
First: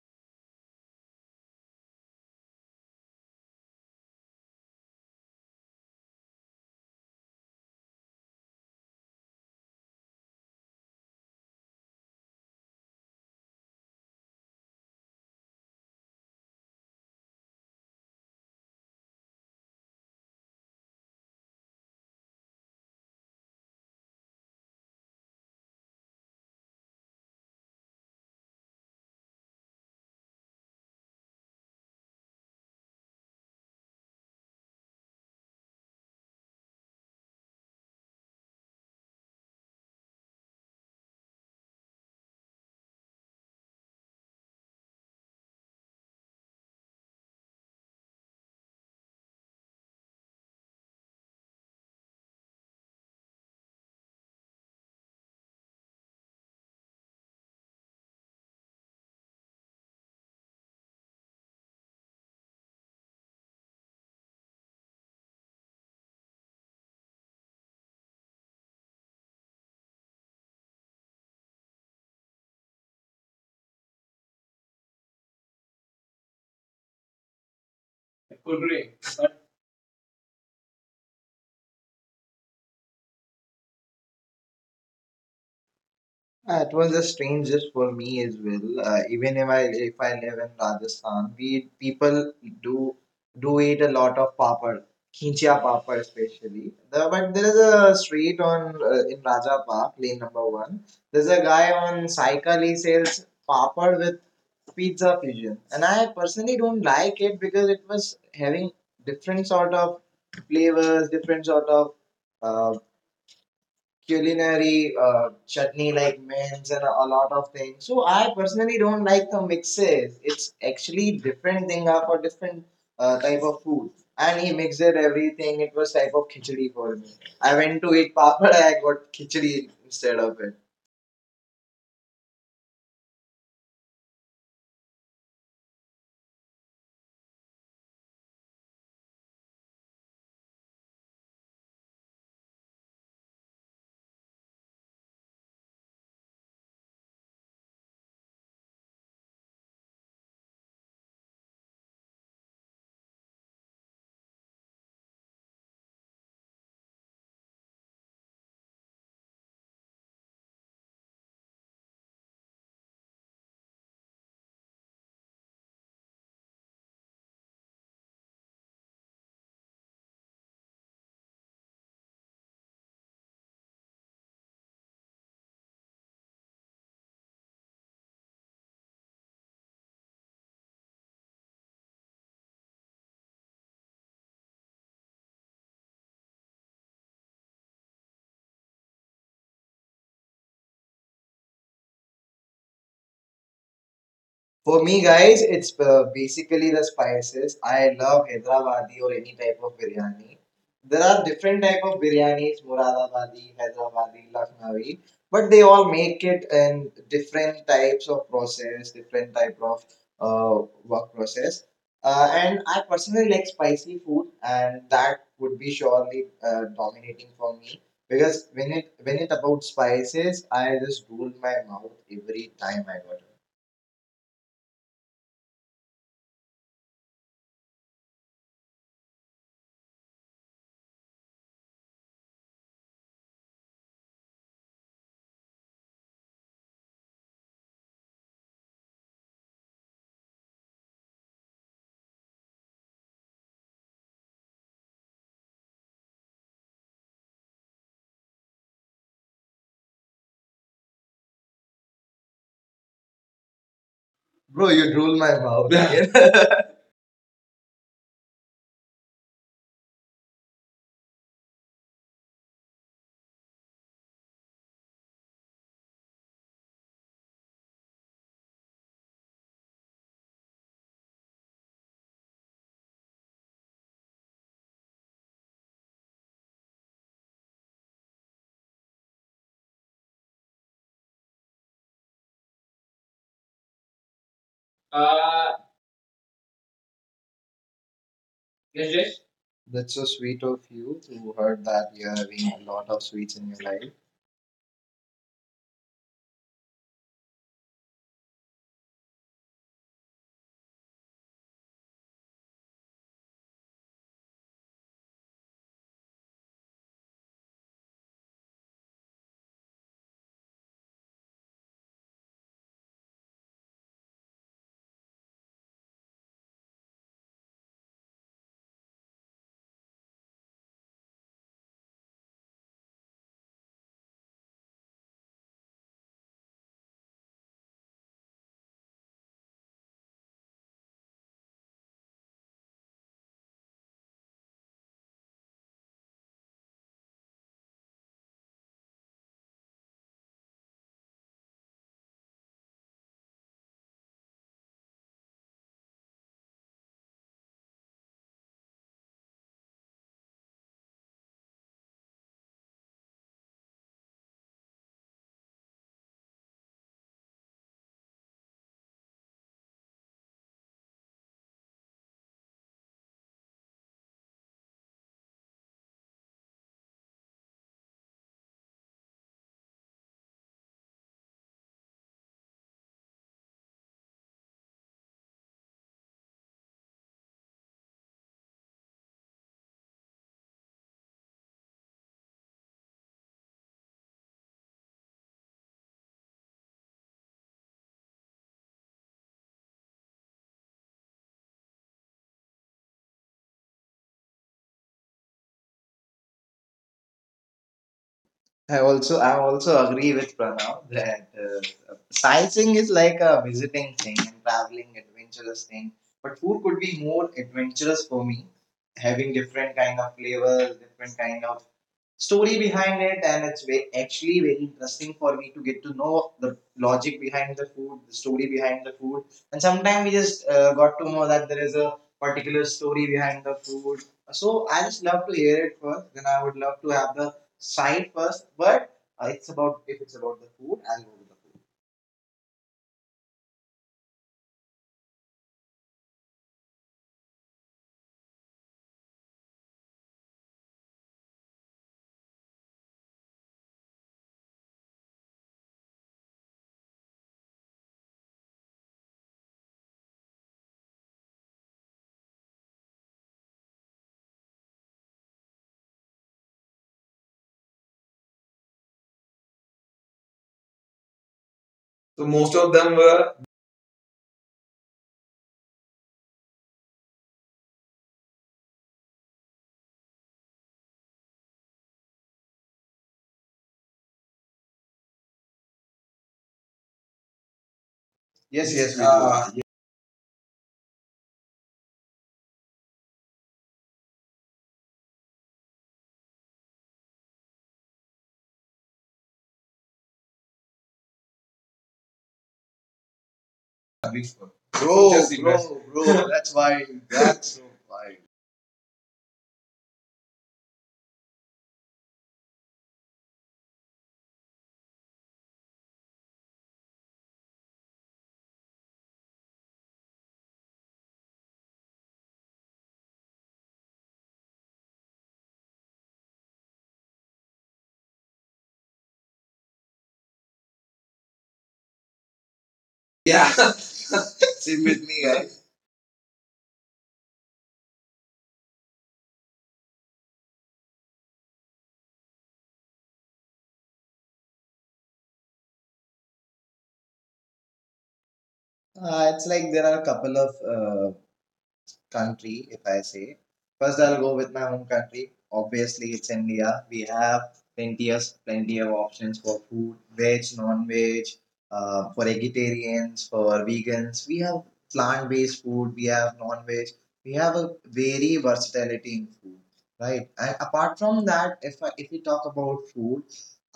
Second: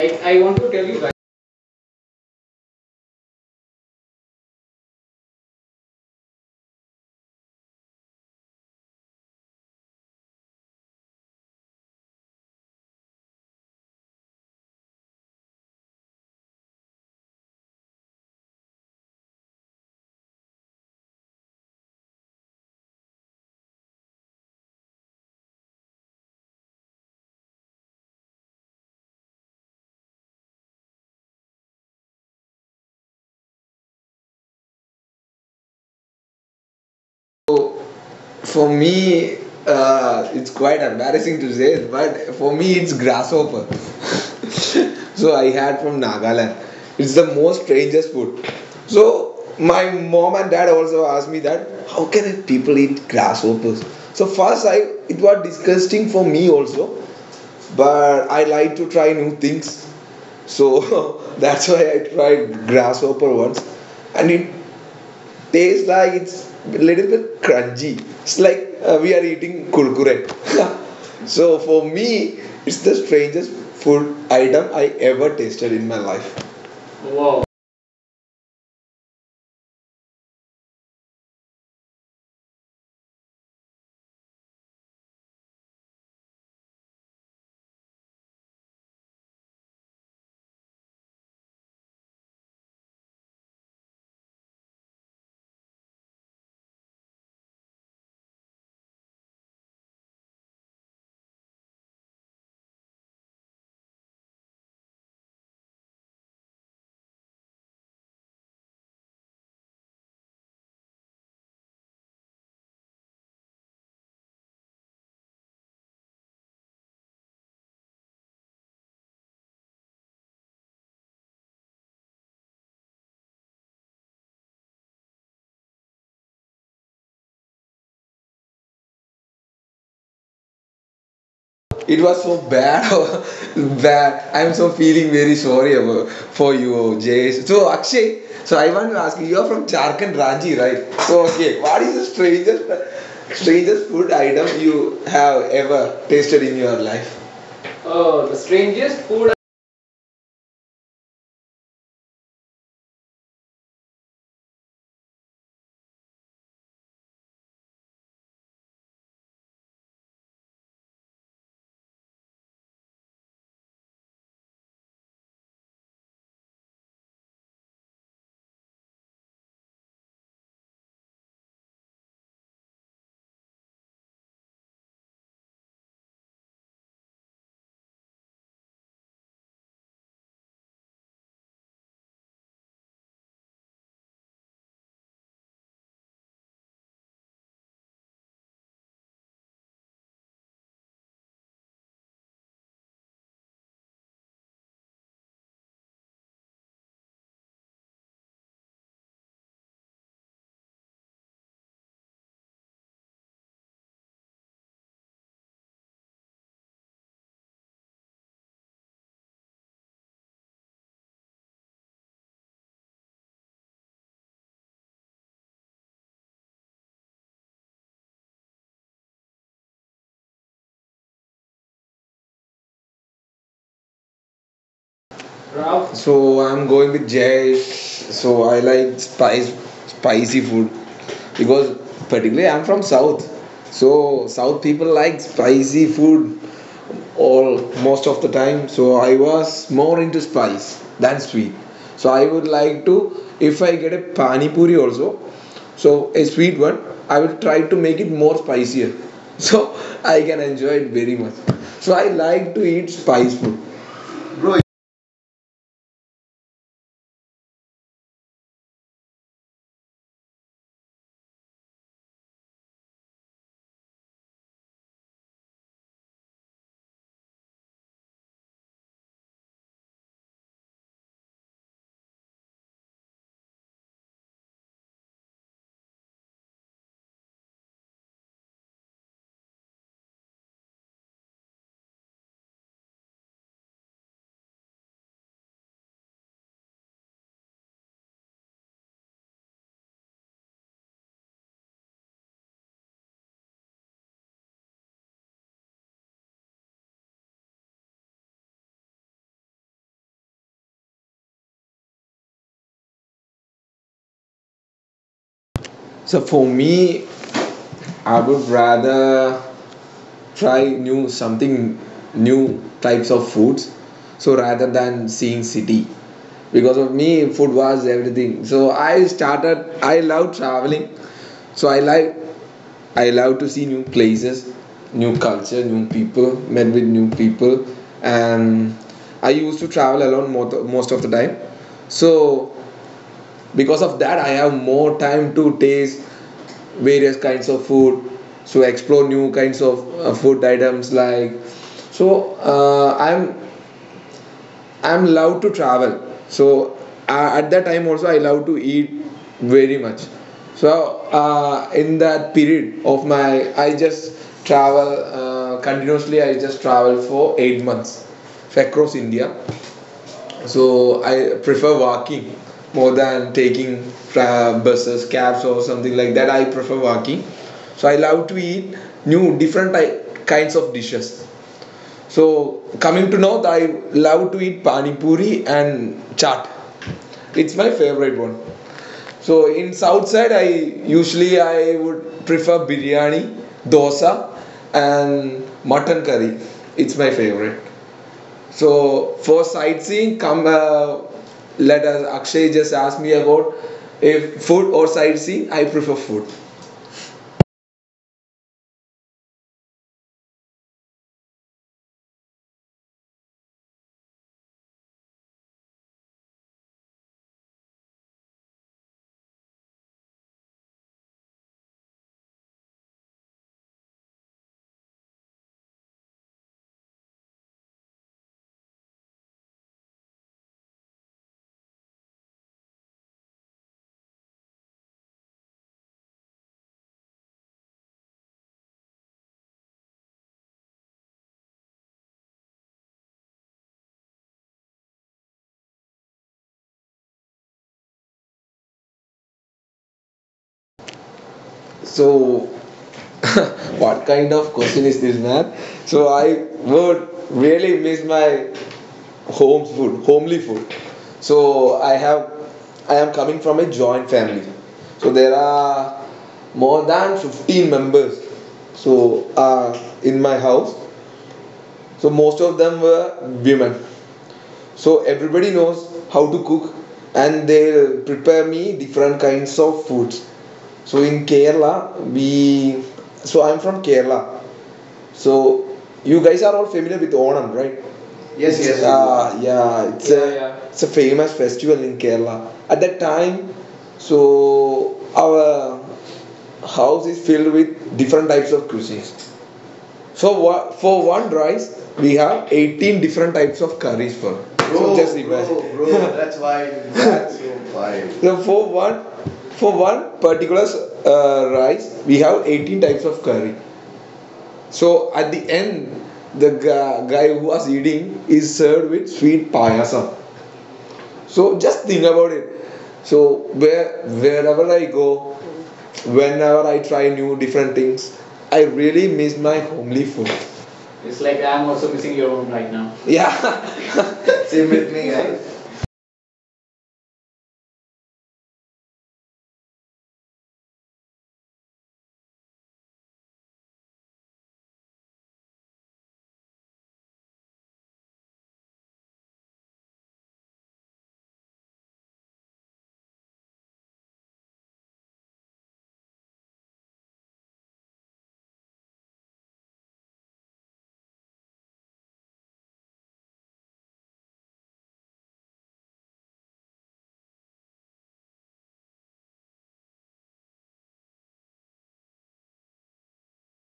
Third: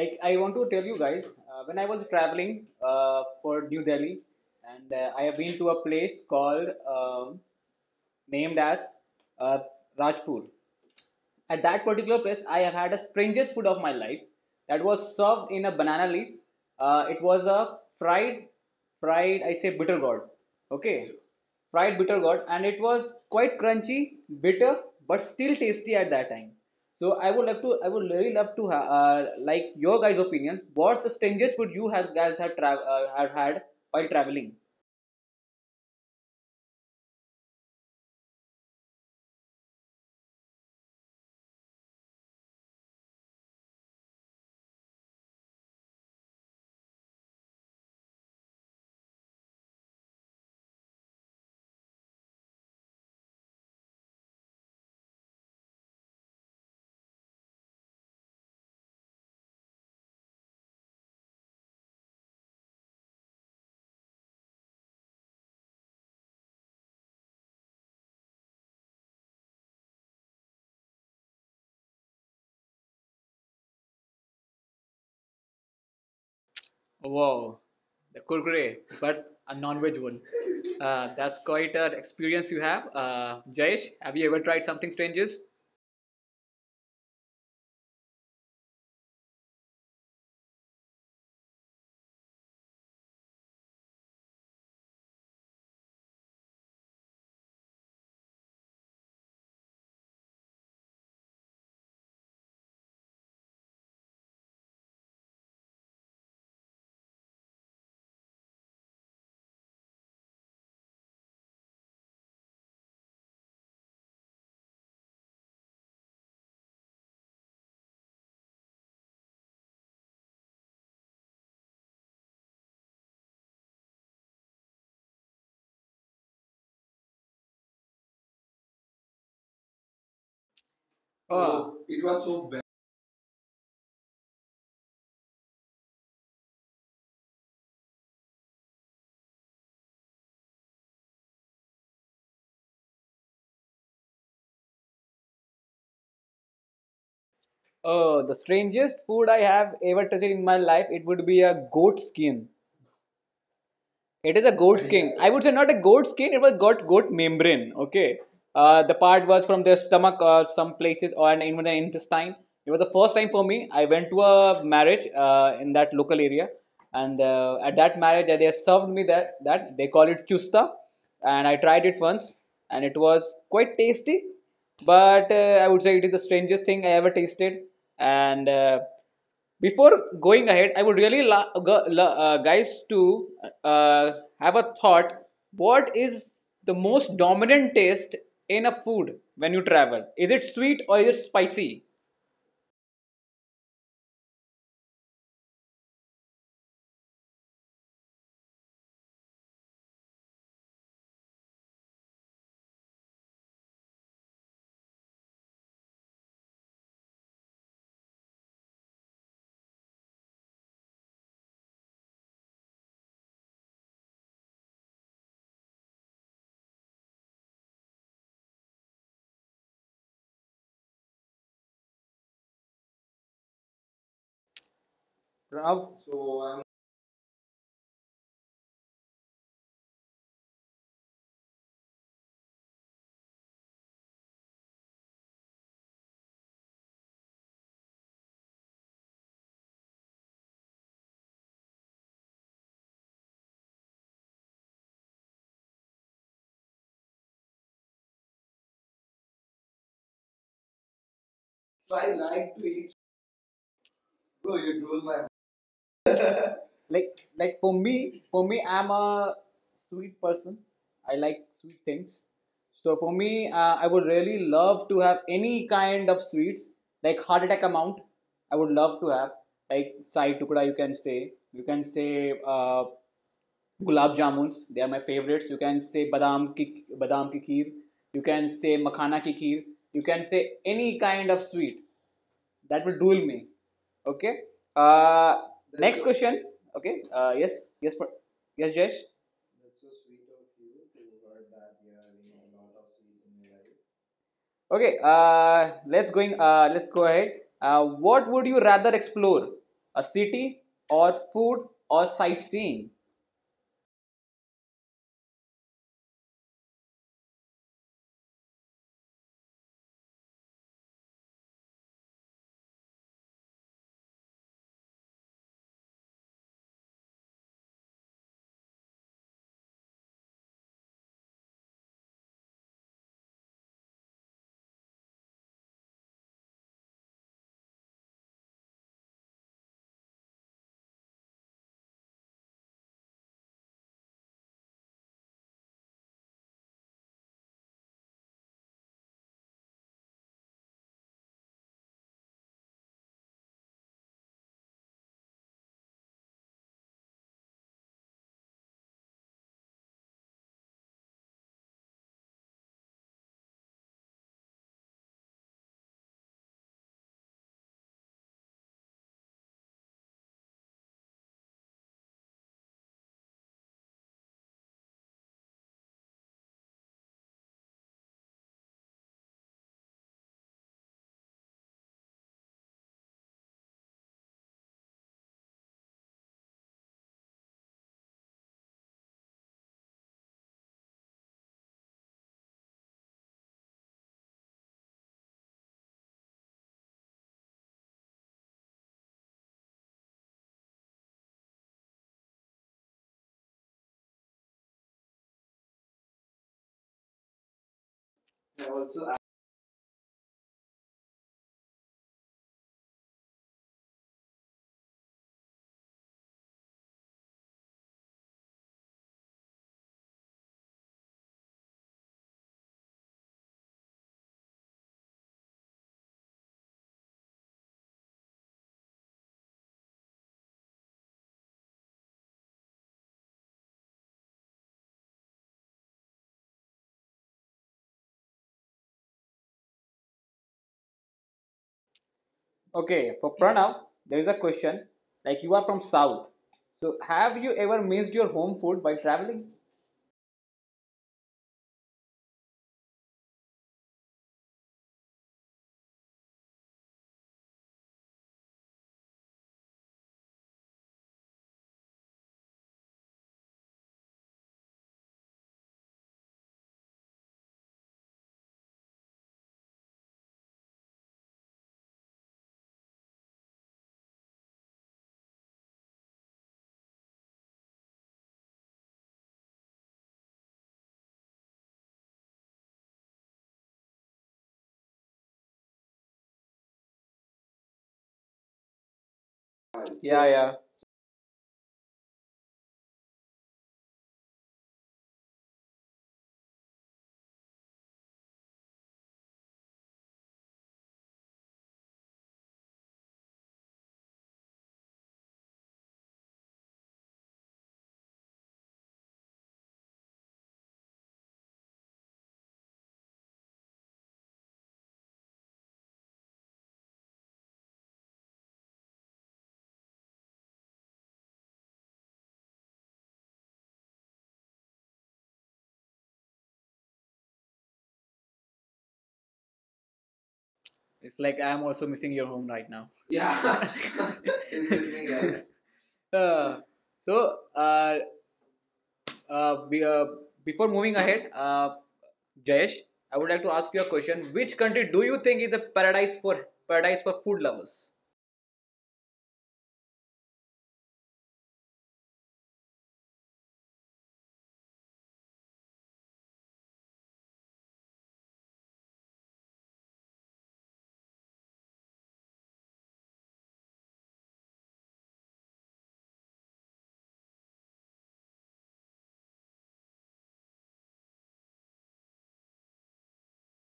[SPEAKER 1] I
[SPEAKER 3] I
[SPEAKER 1] want
[SPEAKER 3] want
[SPEAKER 1] to
[SPEAKER 3] to tell
[SPEAKER 1] tell you
[SPEAKER 3] you guys.
[SPEAKER 1] guys, when I was traveling for New Delhi, and I have been to a place called um, named as uh, Rajpur. At that particular place, I have had a strangest food of my life that was served in a banana leaf. It was a fried, fried, I say bitter gourd. Okay, fried bitter gourd, and it was quite crunchy, bitter, but still tasty at that time. So I would really love to like your guys' opinions. What's the strangest food you have guys have have had while traveling?
[SPEAKER 3] So, for me, it's quite embarrassing to say, it, but for me, it's grasshopper. so I had from Nagaland. It's the most strangest food. So my mom and dad also asked me that how can people eat grasshoppers? So first, I, it was disgusting for me also, but I like to try new things. So that's why I tried grasshopper once, and it tastes like it's a little bit crunchy. It's like we are eating kurkure. so for me, it's the strangest food item I ever tasted in my life.
[SPEAKER 1] Oh,
[SPEAKER 3] Wow.
[SPEAKER 1] wow, the kurkure, but a non-veg one. That's quite an experience you have. Jayesh, have you ever tried something strangest?
[SPEAKER 2] It was the strangest for me as well. Even if I live in Rajasthan, we people do do eat a lot of papad, khinchia papad especially. But there is a street on in Raja Park, lane number one. There's a guy on cycle. He sells papad with pizza fusion, and I personally don't like it because it was having different sort of flavors, different sort of uh culinary chutney like mints and a lot of things. So I personally don't like the mixes. It's actually different thing are for different type of food. And he mixed it everything. It was type of khichdi for me. I went to eat papad. I got khichdi instead of it.
[SPEAKER 1] Oh,
[SPEAKER 3] It
[SPEAKER 1] it
[SPEAKER 3] was
[SPEAKER 1] was
[SPEAKER 3] so
[SPEAKER 1] so bad.
[SPEAKER 3] bad. Bad. I'm so feeling very sorry about for you, Jay. So Akshay, so I want to ask you, you're from Jharkhand, Ranchi, right? So okay, what is the strangest food item you have ever tasted in your life?
[SPEAKER 1] Oh,
[SPEAKER 3] Oh,
[SPEAKER 1] the
[SPEAKER 3] the
[SPEAKER 1] strangest
[SPEAKER 3] strangest
[SPEAKER 1] food
[SPEAKER 3] food.
[SPEAKER 1] I have ever touched in my life, it would be a goat skin. It is a goat skin. I would say not a goat skin. It was got goat membrane. Okay. The part was from their stomach or some places or even the intestine. It was the first time for me. I went to a marriage in that local area, and at that marriage they served me that, that they call it chusta, and I tried it once, and it was quite tasty. But I would say it is the strangest thing I ever tasted. And. Before going ahead, I would really guys to uh, have a thought. What is the most dominant taste in a food when you travel? Is it sweet or is it spicy?
[SPEAKER 2] For me, guys, it's basically the spices. I love Hyderabadi or any type of biryani. There are different type of biryanis, Muradabadi, Hyderabadi, Lucknowi, but they all make it in different types of process, different type of work process. And I personally like spicy food, and that would be surely dominating for me because when it about spices, I just rule my mouth every time I got.
[SPEAKER 1] Pranav?
[SPEAKER 3] So I'm going with Jay. So I like spicy food because particularly I'm from South. So South people like spicy food all most of the time. So I was more into spice than sweet. So I would like to, if I get a pani puri also. So a sweet one, I will try to make it more spicier. So I can enjoy it very much. So I like to eat spice food.
[SPEAKER 2] Bro, you drool my mouth again.
[SPEAKER 1] Like for me, for me, I'm a sweet person. I like sweet things. So for me, I would really love to have any kind of sweets, like heart attack amount. I would love to have like sai tukda, you can say. You can say, uh, gulab jamuns, they are my favorites. You can say badam ki kheer. You can say makhana ki kheer. You can say any kind of sweet that will duel me. Okay. uh
[SPEAKER 2] Uh,
[SPEAKER 1] Next question. Okay. Uh yes yes yes, Jayesh.
[SPEAKER 2] yes. That's so sweet of you to heard that you're having a lot of sweets in your life.
[SPEAKER 1] Okay, let's go ahead. What would you rather explore? A city or food or sightseeing?
[SPEAKER 3] So for me, I would rather try new something, new types of foods, so rather than seeing city, because of me food was everything. So I started, I love traveling, so I like, I love to see new places, new culture, new people, met with new people. And I used to travel alone most of the time. So because of that I have more time to taste various kinds of food, so explore new kinds of food items like. So I'm love to travel. So at that time also I love to eat very much. So in that period of my, I just travel continuously. I just travel for 8 months across India. So I prefer walking more than taking buses, cabs, or something like that. I prefer walking. So I love to eat new, different kinds of dishes. So coming to north, I love to eat pani puri and chaat. It's my favorite one. So in south side, I would prefer biryani, dosa, and mutton curry. It's my favorite. So for sightseeing, come. Let us. Akshay just asked me about if food or sightseeing. I prefer food.
[SPEAKER 2] I also agree with Pranav that sightseeing is like a visiting thing and traveling adventurous thing. But food could be more adventurous for me, having different kind of flavors, different kind of story behind it, and actually very interesting for me to get to know the logic behind the food, the story behind the food, and sometimes we just got to know that there is a particular story behind the food. So I just love to hear it first, then I would love to have the side first, but it's about if it's about the food, I'll go with the food.
[SPEAKER 1] Okay, for Pranav, there is a question. Like, you are from south, so have you ever missed your home food while traveling?
[SPEAKER 3] So what kind of question is this, man? So I would really miss my home food, homely food. So I have, I am coming from a joint family. So there are more than 15 members. So in my house. So
[SPEAKER 2] So
[SPEAKER 3] most
[SPEAKER 2] most
[SPEAKER 3] of
[SPEAKER 2] of
[SPEAKER 3] them
[SPEAKER 2] them
[SPEAKER 3] were
[SPEAKER 2] were.
[SPEAKER 3] women. So everybody knows how to cook, and they prepare me different kinds of foods. So in Kerala, we so I'm from Kerala. So you guys are all familiar with Onam, right? Yes,
[SPEAKER 2] Yes,
[SPEAKER 3] it's, yes, we,
[SPEAKER 2] yes, we
[SPEAKER 3] ah,
[SPEAKER 2] Ah,
[SPEAKER 3] do.
[SPEAKER 2] do.
[SPEAKER 3] Yeah, it's a,
[SPEAKER 1] Yeah,
[SPEAKER 3] yeah, a,
[SPEAKER 1] yeah.
[SPEAKER 3] yeah, it's a famous festival in Kerala. At that time, so our house is filled with different types of cuisines. So for one rice, we have 18 different types of
[SPEAKER 2] Yeah, big
[SPEAKER 3] curries for.
[SPEAKER 2] score.
[SPEAKER 3] So bro, so
[SPEAKER 2] Bro,
[SPEAKER 3] just
[SPEAKER 2] Just bro,
[SPEAKER 3] imagine,
[SPEAKER 2] best.
[SPEAKER 3] bro, bro,
[SPEAKER 2] Bro,
[SPEAKER 3] that's
[SPEAKER 2] that's
[SPEAKER 3] why,
[SPEAKER 2] why,
[SPEAKER 3] that's
[SPEAKER 2] that's
[SPEAKER 3] so
[SPEAKER 2] so why.
[SPEAKER 3] wild. So for one particular rice, we have 18 types of curry. So at the end, the guy who was eating is served with sweet payasam. So just think about it. So where, wherever I go, whenever I try new different things, I really miss my homely food.
[SPEAKER 1] It's
[SPEAKER 3] It's
[SPEAKER 1] like
[SPEAKER 3] like
[SPEAKER 1] I'm
[SPEAKER 3] I'm
[SPEAKER 1] also
[SPEAKER 3] also
[SPEAKER 1] missing
[SPEAKER 3] missing
[SPEAKER 1] your
[SPEAKER 3] your
[SPEAKER 1] home
[SPEAKER 3] home
[SPEAKER 1] right
[SPEAKER 3] right
[SPEAKER 1] now.
[SPEAKER 3] now. Yeah.
[SPEAKER 2] Yeah.
[SPEAKER 1] Yeah.
[SPEAKER 3] Same
[SPEAKER 2] Same
[SPEAKER 3] with
[SPEAKER 2] with
[SPEAKER 3] me,
[SPEAKER 2] me,
[SPEAKER 3] guys.
[SPEAKER 2] guys.
[SPEAKER 1] uh, so uh, Uh, be, uh, Before moving ahead, Jayesh, I would like to ask you a question. Which country do you think is a paradise for paradise for food lovers?
[SPEAKER 2] It's like there are a couple of country, if I say, first I'll go with my home country. Obviously, it's India. We have plenty of options for food, veg, non-veg, for vegetarians, for vegans. We have plant-based food. We have non-veg. We have a very versatility in food, right? And apart from that, if we talk about food,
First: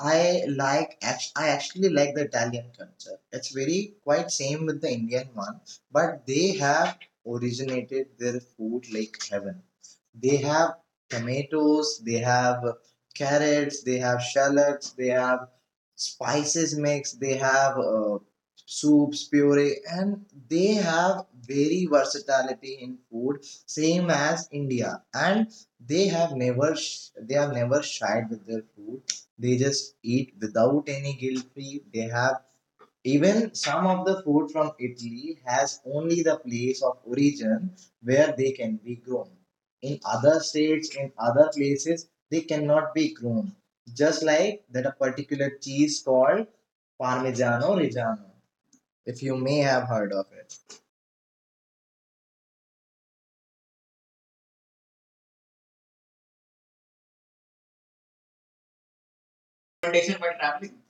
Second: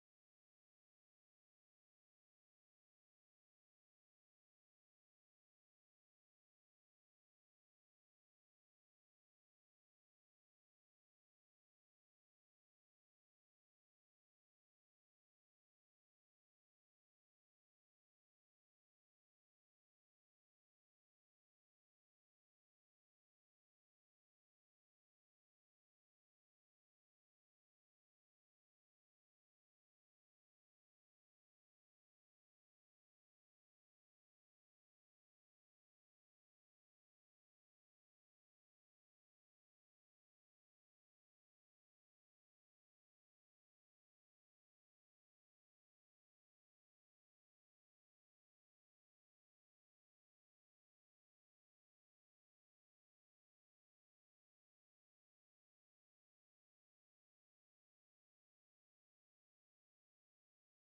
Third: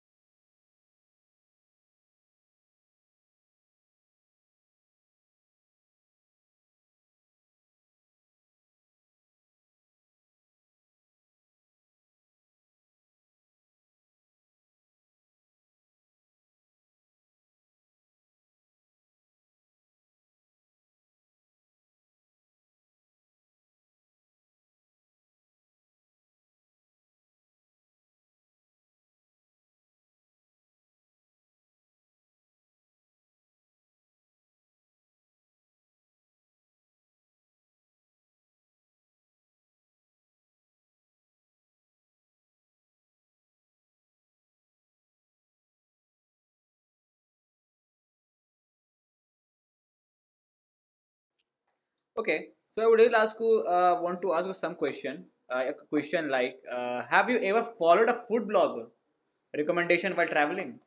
[SPEAKER 2] I actually like the Italian culture. It's very quite same with the Indian one, but they have originated their food like heaven. They have tomatoes, they have carrots, they have shallots, they have spices mix, they have soups, puree, and they have very versatility in food, same as India. And they have never shied with their food. They just eat without any guilt free. They have even some of the food from Italy has only the place of origin where they can be grown. In other states, in other places, they cannot be grown. Just like that a particular cheese called Parmigiano Reggiano, if you may have heard of it.
[SPEAKER 1] Okay, so I would really ask you, want to ask you some question. A question like, have you ever followed a food blog
[SPEAKER 2] But
[SPEAKER 1] recommendation while
[SPEAKER 2] traveling
[SPEAKER 1] traveling?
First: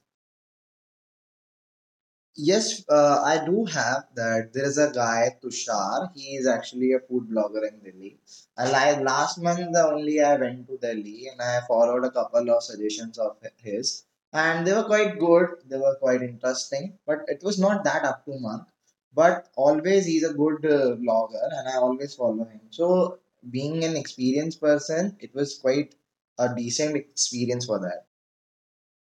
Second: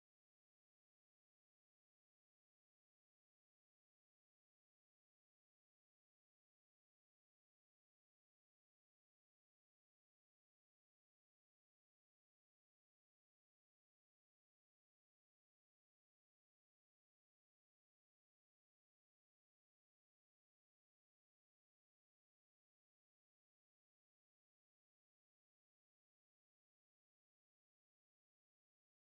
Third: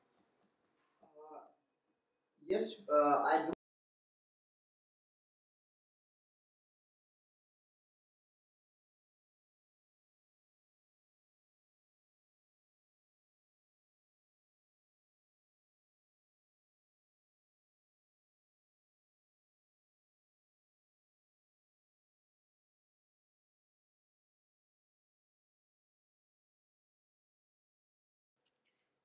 [SPEAKER 2] Yes, I do have that. There is a guy Tushar. He is actually a food blogger in Delhi. I like last month only I went to Delhi and I followed a couple of suggestions of his, and they were quite good. They were quite interesting, but it was not that up to mark. But always he's a good blogger, and I always follow him. So being an experienced person, it was quite a decent experience for that.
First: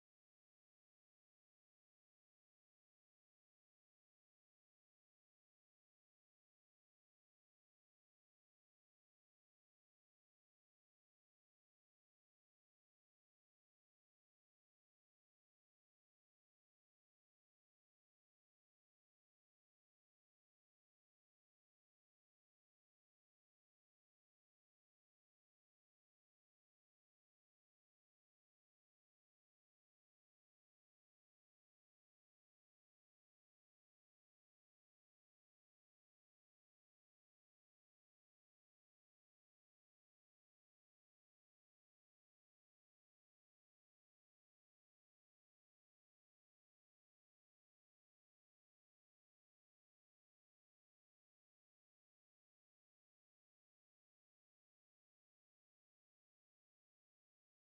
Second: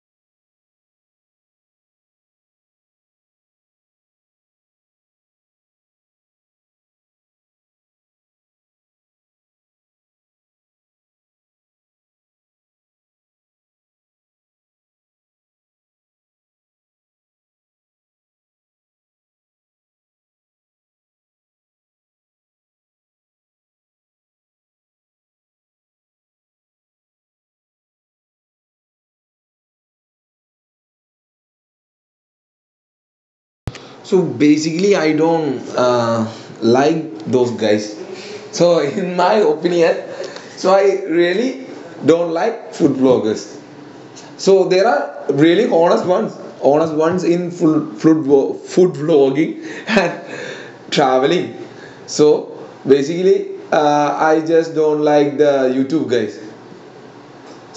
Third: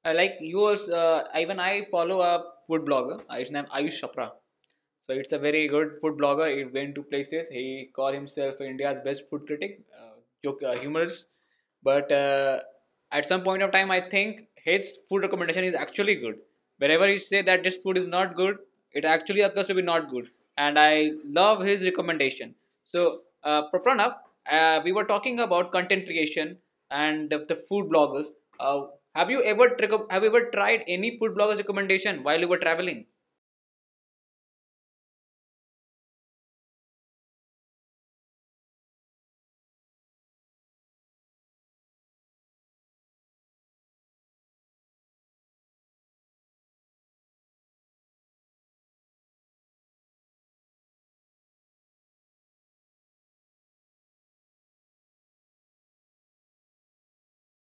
[SPEAKER 1] Like yours, even I follow a food blogger. His name Ayush Chopra. So it's a very good food blogger. He went to places. He called himself India's best food critic, joke humorist. But at some point of time, I think his food recommendation is actually good. Wherever he say that this food is not good, it actually occurs to be not good. And I love his recommendation. So, Prapranab, we were talking about content creation and the food bloggers. Uh, have you ever have you ever tried any food bloggers recommendation while you were traveling?
[SPEAKER 3] So basically, I don't like those guys. So in my opinion, so I really don't like food bloggers. So there are really honest ones in food vlogging and traveling. So basically, I just don't like the YouTube guys.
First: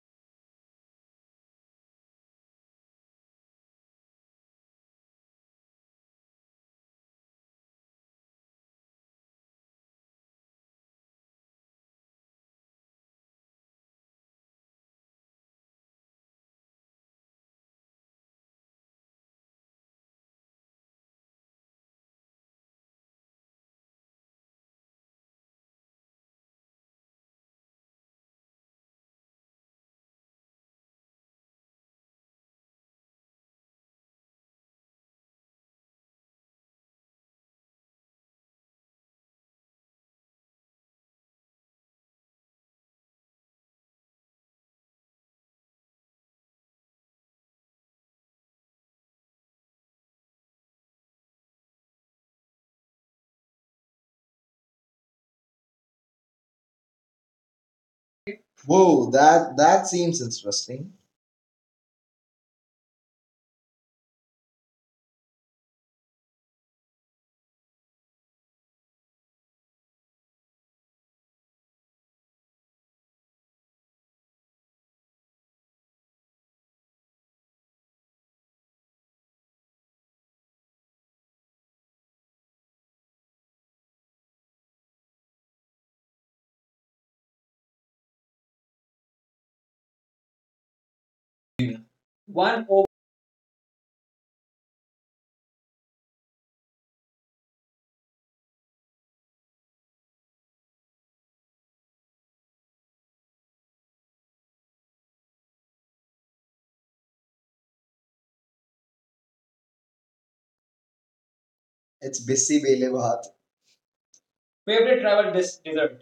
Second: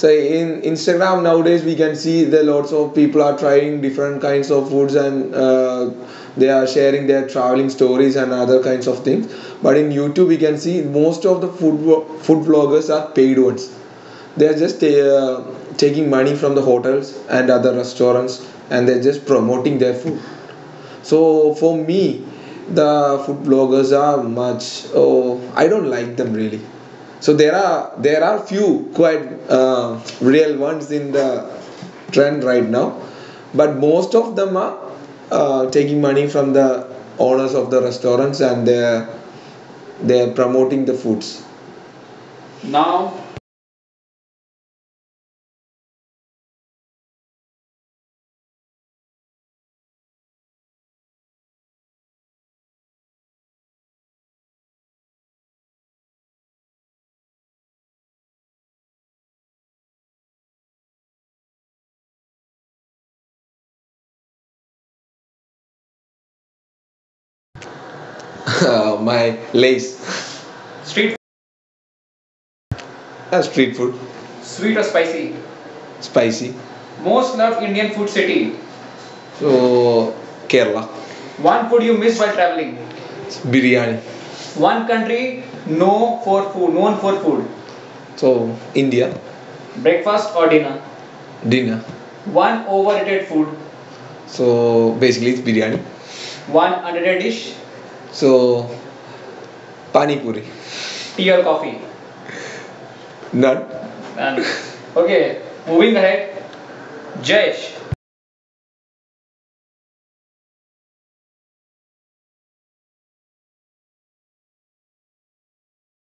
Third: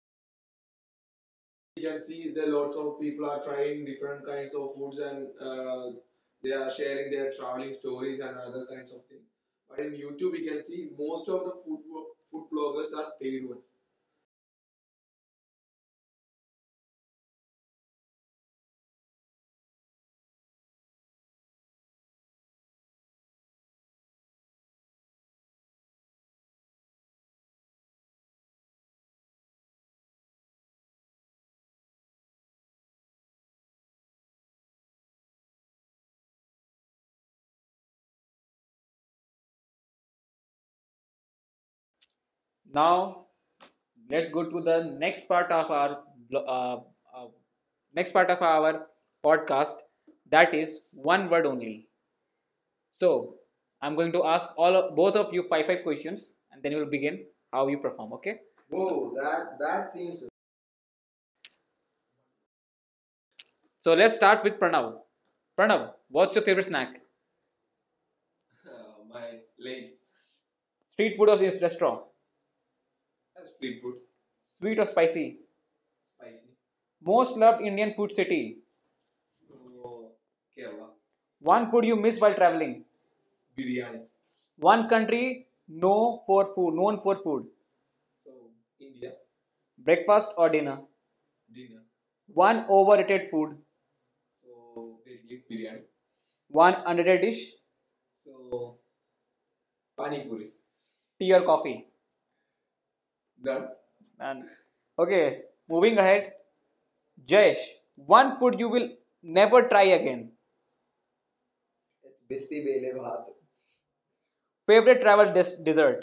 [SPEAKER 3] So in Instagram nowadays we
[SPEAKER 1] You
[SPEAKER 3] can
[SPEAKER 1] can
[SPEAKER 3] see
[SPEAKER 1] see
[SPEAKER 3] there
[SPEAKER 1] there
[SPEAKER 3] lots
[SPEAKER 1] lots
[SPEAKER 3] of
[SPEAKER 1] of
[SPEAKER 3] people
[SPEAKER 1] people
[SPEAKER 3] are
[SPEAKER 1] are
[SPEAKER 3] trying
[SPEAKER 1] trying
[SPEAKER 3] different
[SPEAKER 1] different
[SPEAKER 3] kinds
[SPEAKER 1] kinds
[SPEAKER 3] of
[SPEAKER 1] of
[SPEAKER 3] foods,
[SPEAKER 1] foods, and
[SPEAKER 3] and they
[SPEAKER 1] they
[SPEAKER 3] are
[SPEAKER 1] are
[SPEAKER 3] sharing
[SPEAKER 1] sharing
[SPEAKER 3] their
[SPEAKER 1] their
[SPEAKER 3] traveling
[SPEAKER 1] traveling
[SPEAKER 3] stories
[SPEAKER 1] stories
[SPEAKER 3] and
[SPEAKER 1] and
[SPEAKER 3] other
[SPEAKER 1] other
[SPEAKER 3] kinds
[SPEAKER 1] kinds
[SPEAKER 3] of
[SPEAKER 1] of things.
[SPEAKER 3] things. But
[SPEAKER 1] But
[SPEAKER 3] in
[SPEAKER 1] in
[SPEAKER 3] YouTube,
[SPEAKER 1] YouTube,
[SPEAKER 3] we
[SPEAKER 1] we
[SPEAKER 3] can
[SPEAKER 1] can
[SPEAKER 3] see
[SPEAKER 1] see
[SPEAKER 3] most
[SPEAKER 1] most
[SPEAKER 3] of
[SPEAKER 1] of
[SPEAKER 3] the
[SPEAKER 1] the food
[SPEAKER 3] food
[SPEAKER 1] food
[SPEAKER 3] vloggers
[SPEAKER 1] bloggers
[SPEAKER 3] are
[SPEAKER 1] are
[SPEAKER 3] paid
[SPEAKER 1] paid
[SPEAKER 3] ones.
[SPEAKER 1] ones.
[SPEAKER 3] They are just taking money from the hotels and other restaurants, and they're just promoting their food. So for me, the food bloggers are much, oh, I don't like them really. So there are few quite real ones in the trend right now, but most of them are taking money from the owners of the restaurants, and they're promoting the foods. Now,
[SPEAKER 1] Now let's go to the next part of our uh, uh, next part of our podcast. That is one word only. So I'm going to ask both of you five five questions and then we'll begin how you perform. Okay.
[SPEAKER 2] Whoa, that seems interesting.
[SPEAKER 1] So let's start with Pranav. Pranav, what's your favorite snack?
[SPEAKER 3] my
[SPEAKER 1] My lace.
[SPEAKER 3] lace.
[SPEAKER 1] Street
[SPEAKER 3] Street,
[SPEAKER 1] food or restaurant?
[SPEAKER 3] street
[SPEAKER 1] Street
[SPEAKER 3] food.
[SPEAKER 1] food. Sweet
[SPEAKER 3] Sweet
[SPEAKER 1] or
[SPEAKER 3] or spicy?
[SPEAKER 1] spicy? Spicy.
[SPEAKER 3] Spicy.
[SPEAKER 1] Most
[SPEAKER 3] Most
[SPEAKER 1] loved
[SPEAKER 3] loved
[SPEAKER 1] Indian
[SPEAKER 3] Indian
[SPEAKER 1] food
[SPEAKER 3] food city.
[SPEAKER 1] city. Oh,
[SPEAKER 3] So,
[SPEAKER 1] Kerala.
[SPEAKER 3] Kerala.
[SPEAKER 1] One
[SPEAKER 3] One
[SPEAKER 1] food
[SPEAKER 3] food
[SPEAKER 1] you
[SPEAKER 3] you miss
[SPEAKER 1] miss while
[SPEAKER 3] while traveling.
[SPEAKER 1] traveling.
[SPEAKER 3] It's biryani.
[SPEAKER 1] Biryani. One
[SPEAKER 3] One country
[SPEAKER 1] country known
[SPEAKER 3] no
[SPEAKER 1] for
[SPEAKER 3] for
[SPEAKER 1] food,
[SPEAKER 3] food, known
[SPEAKER 1] known
[SPEAKER 3] for
[SPEAKER 1] for food.
[SPEAKER 3] food.
[SPEAKER 1] So,
[SPEAKER 3] So,
[SPEAKER 1] India.
[SPEAKER 3] India.
[SPEAKER 1] Breakfast
[SPEAKER 3] Breakfast
[SPEAKER 1] or
[SPEAKER 3] or
[SPEAKER 1] dinner.
[SPEAKER 3] dinner.
[SPEAKER 1] Dinner.
[SPEAKER 3] Dinner.
[SPEAKER 1] One
[SPEAKER 3] One
[SPEAKER 1] overrated
[SPEAKER 3] overrated food.
[SPEAKER 1] food.
[SPEAKER 3] So,
[SPEAKER 1] So,
[SPEAKER 3] basically,
[SPEAKER 1] basically,
[SPEAKER 3] it's biryani.
[SPEAKER 1] biryani. One
[SPEAKER 3] One
[SPEAKER 1] underrated
[SPEAKER 3] underrated
[SPEAKER 1] dish.
[SPEAKER 3] dish. So,
[SPEAKER 1] So, pani
[SPEAKER 3] pani puri.
[SPEAKER 1] puri. Tea
[SPEAKER 3] Tea
[SPEAKER 1] or
[SPEAKER 3] or coffee.
[SPEAKER 1] coffee?
[SPEAKER 3] None.
[SPEAKER 1] Done.
[SPEAKER 3] None.
[SPEAKER 1] None. Okay,
[SPEAKER 3] okay, moving
[SPEAKER 1] moving ahead.
[SPEAKER 3] ahead.
[SPEAKER 1] Jayesh,
[SPEAKER 3] Jayesh,
[SPEAKER 1] one food you will never try again.
[SPEAKER 2] It's bisi bele bhat.
[SPEAKER 1] Favorite travel
[SPEAKER 2] Dessert?
[SPEAKER 1] dessert,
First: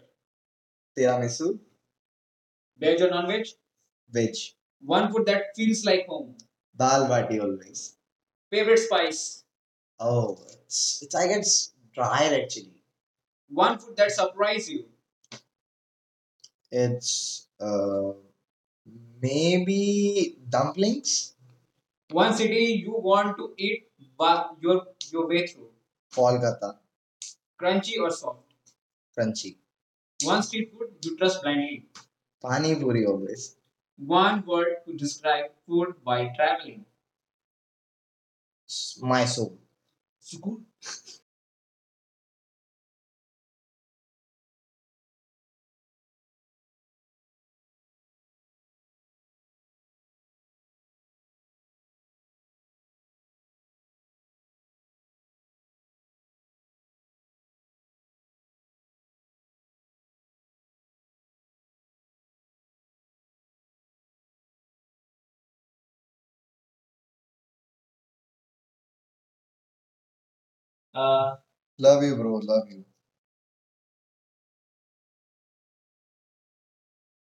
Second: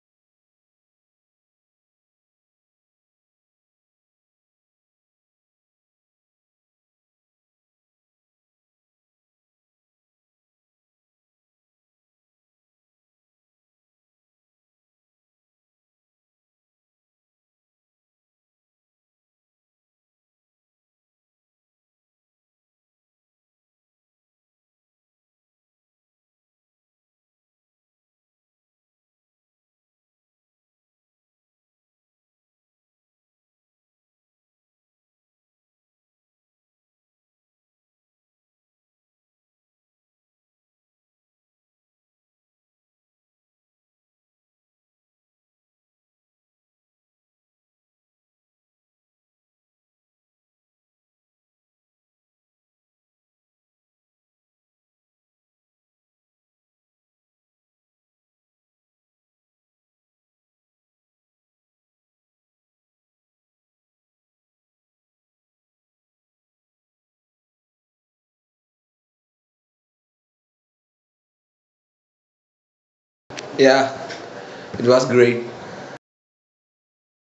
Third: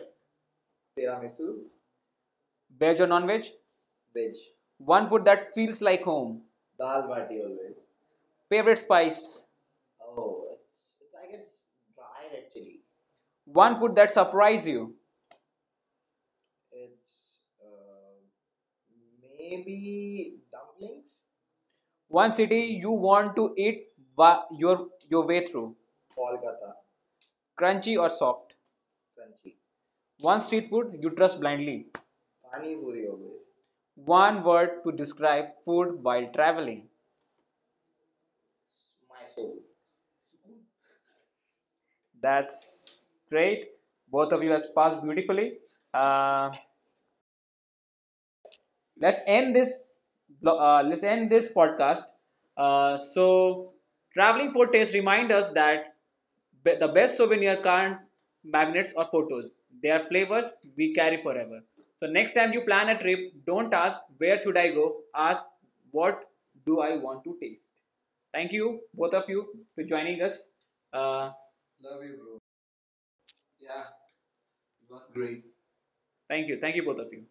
[SPEAKER 2] Tiramisu.
[SPEAKER 1] veg
[SPEAKER 2] Veg
[SPEAKER 1] or
[SPEAKER 2] or non
[SPEAKER 1] non-veg?
[SPEAKER 2] veg? Veg.
[SPEAKER 1] One
[SPEAKER 2] One food
[SPEAKER 1] food that
[SPEAKER 2] that
[SPEAKER 1] feels
[SPEAKER 2] feels
[SPEAKER 1] like
[SPEAKER 2] like home.
[SPEAKER 1] home.
[SPEAKER 2] Dal bati always. Favorite
[SPEAKER 1] Favorite
[SPEAKER 2] spice?
[SPEAKER 1] spice,
[SPEAKER 2] Oh, it's I guess drier actually. One
[SPEAKER 1] one
[SPEAKER 2] food
[SPEAKER 1] food
[SPEAKER 2] that
[SPEAKER 1] that
[SPEAKER 2] surprised
[SPEAKER 1] surprise
[SPEAKER 2] you.
[SPEAKER 1] you.
[SPEAKER 2] It's maybe dumplings.
[SPEAKER 1] One
[SPEAKER 2] One city
[SPEAKER 1] city you
[SPEAKER 2] you
[SPEAKER 1] want
[SPEAKER 2] want to
[SPEAKER 1] to
[SPEAKER 2] eat
[SPEAKER 1] eat
[SPEAKER 2] ba- your, your
[SPEAKER 1] your
[SPEAKER 2] way
[SPEAKER 1] way
[SPEAKER 2] through.
[SPEAKER 1] through,
[SPEAKER 2] Kolkata. Crunchy
[SPEAKER 1] crunchy or
[SPEAKER 2] or soft.
[SPEAKER 1] soft.
[SPEAKER 2] Crunchy.
[SPEAKER 1] One
[SPEAKER 2] One street
[SPEAKER 1] street
[SPEAKER 2] food
[SPEAKER 1] food you
[SPEAKER 2] you trust
[SPEAKER 1] trust
[SPEAKER 2] blindly.
[SPEAKER 1] blindly.
[SPEAKER 2] Pani puri always. One
[SPEAKER 1] One
[SPEAKER 2] word
[SPEAKER 1] word
[SPEAKER 2] to
[SPEAKER 1] to
[SPEAKER 2] describe
[SPEAKER 1] describe
[SPEAKER 2] food
[SPEAKER 1] food
[SPEAKER 2] while
[SPEAKER 1] while
[SPEAKER 2] traveling.
[SPEAKER 1] traveling.
[SPEAKER 2] My soul. School.
[SPEAKER 1] That's great. Both of you has passed beautifully. Uh, let's end this. Let's end this podcast. So, traveling for taste reminds us that the best souvenir can't magnets or photos. They are flavors we carry forever. So next time you plan a trip, don't ask where should I go. Ask what do I want to taste. Thank you both of you for joining us. Uh,
[SPEAKER 2] Uh, Love you, bro. Love you.
[SPEAKER 1] Yeah,
[SPEAKER 3] yeah, it
[SPEAKER 1] it was
[SPEAKER 3] was
[SPEAKER 1] great.
[SPEAKER 3] great.
[SPEAKER 1] Thank you. Thank you, both of you.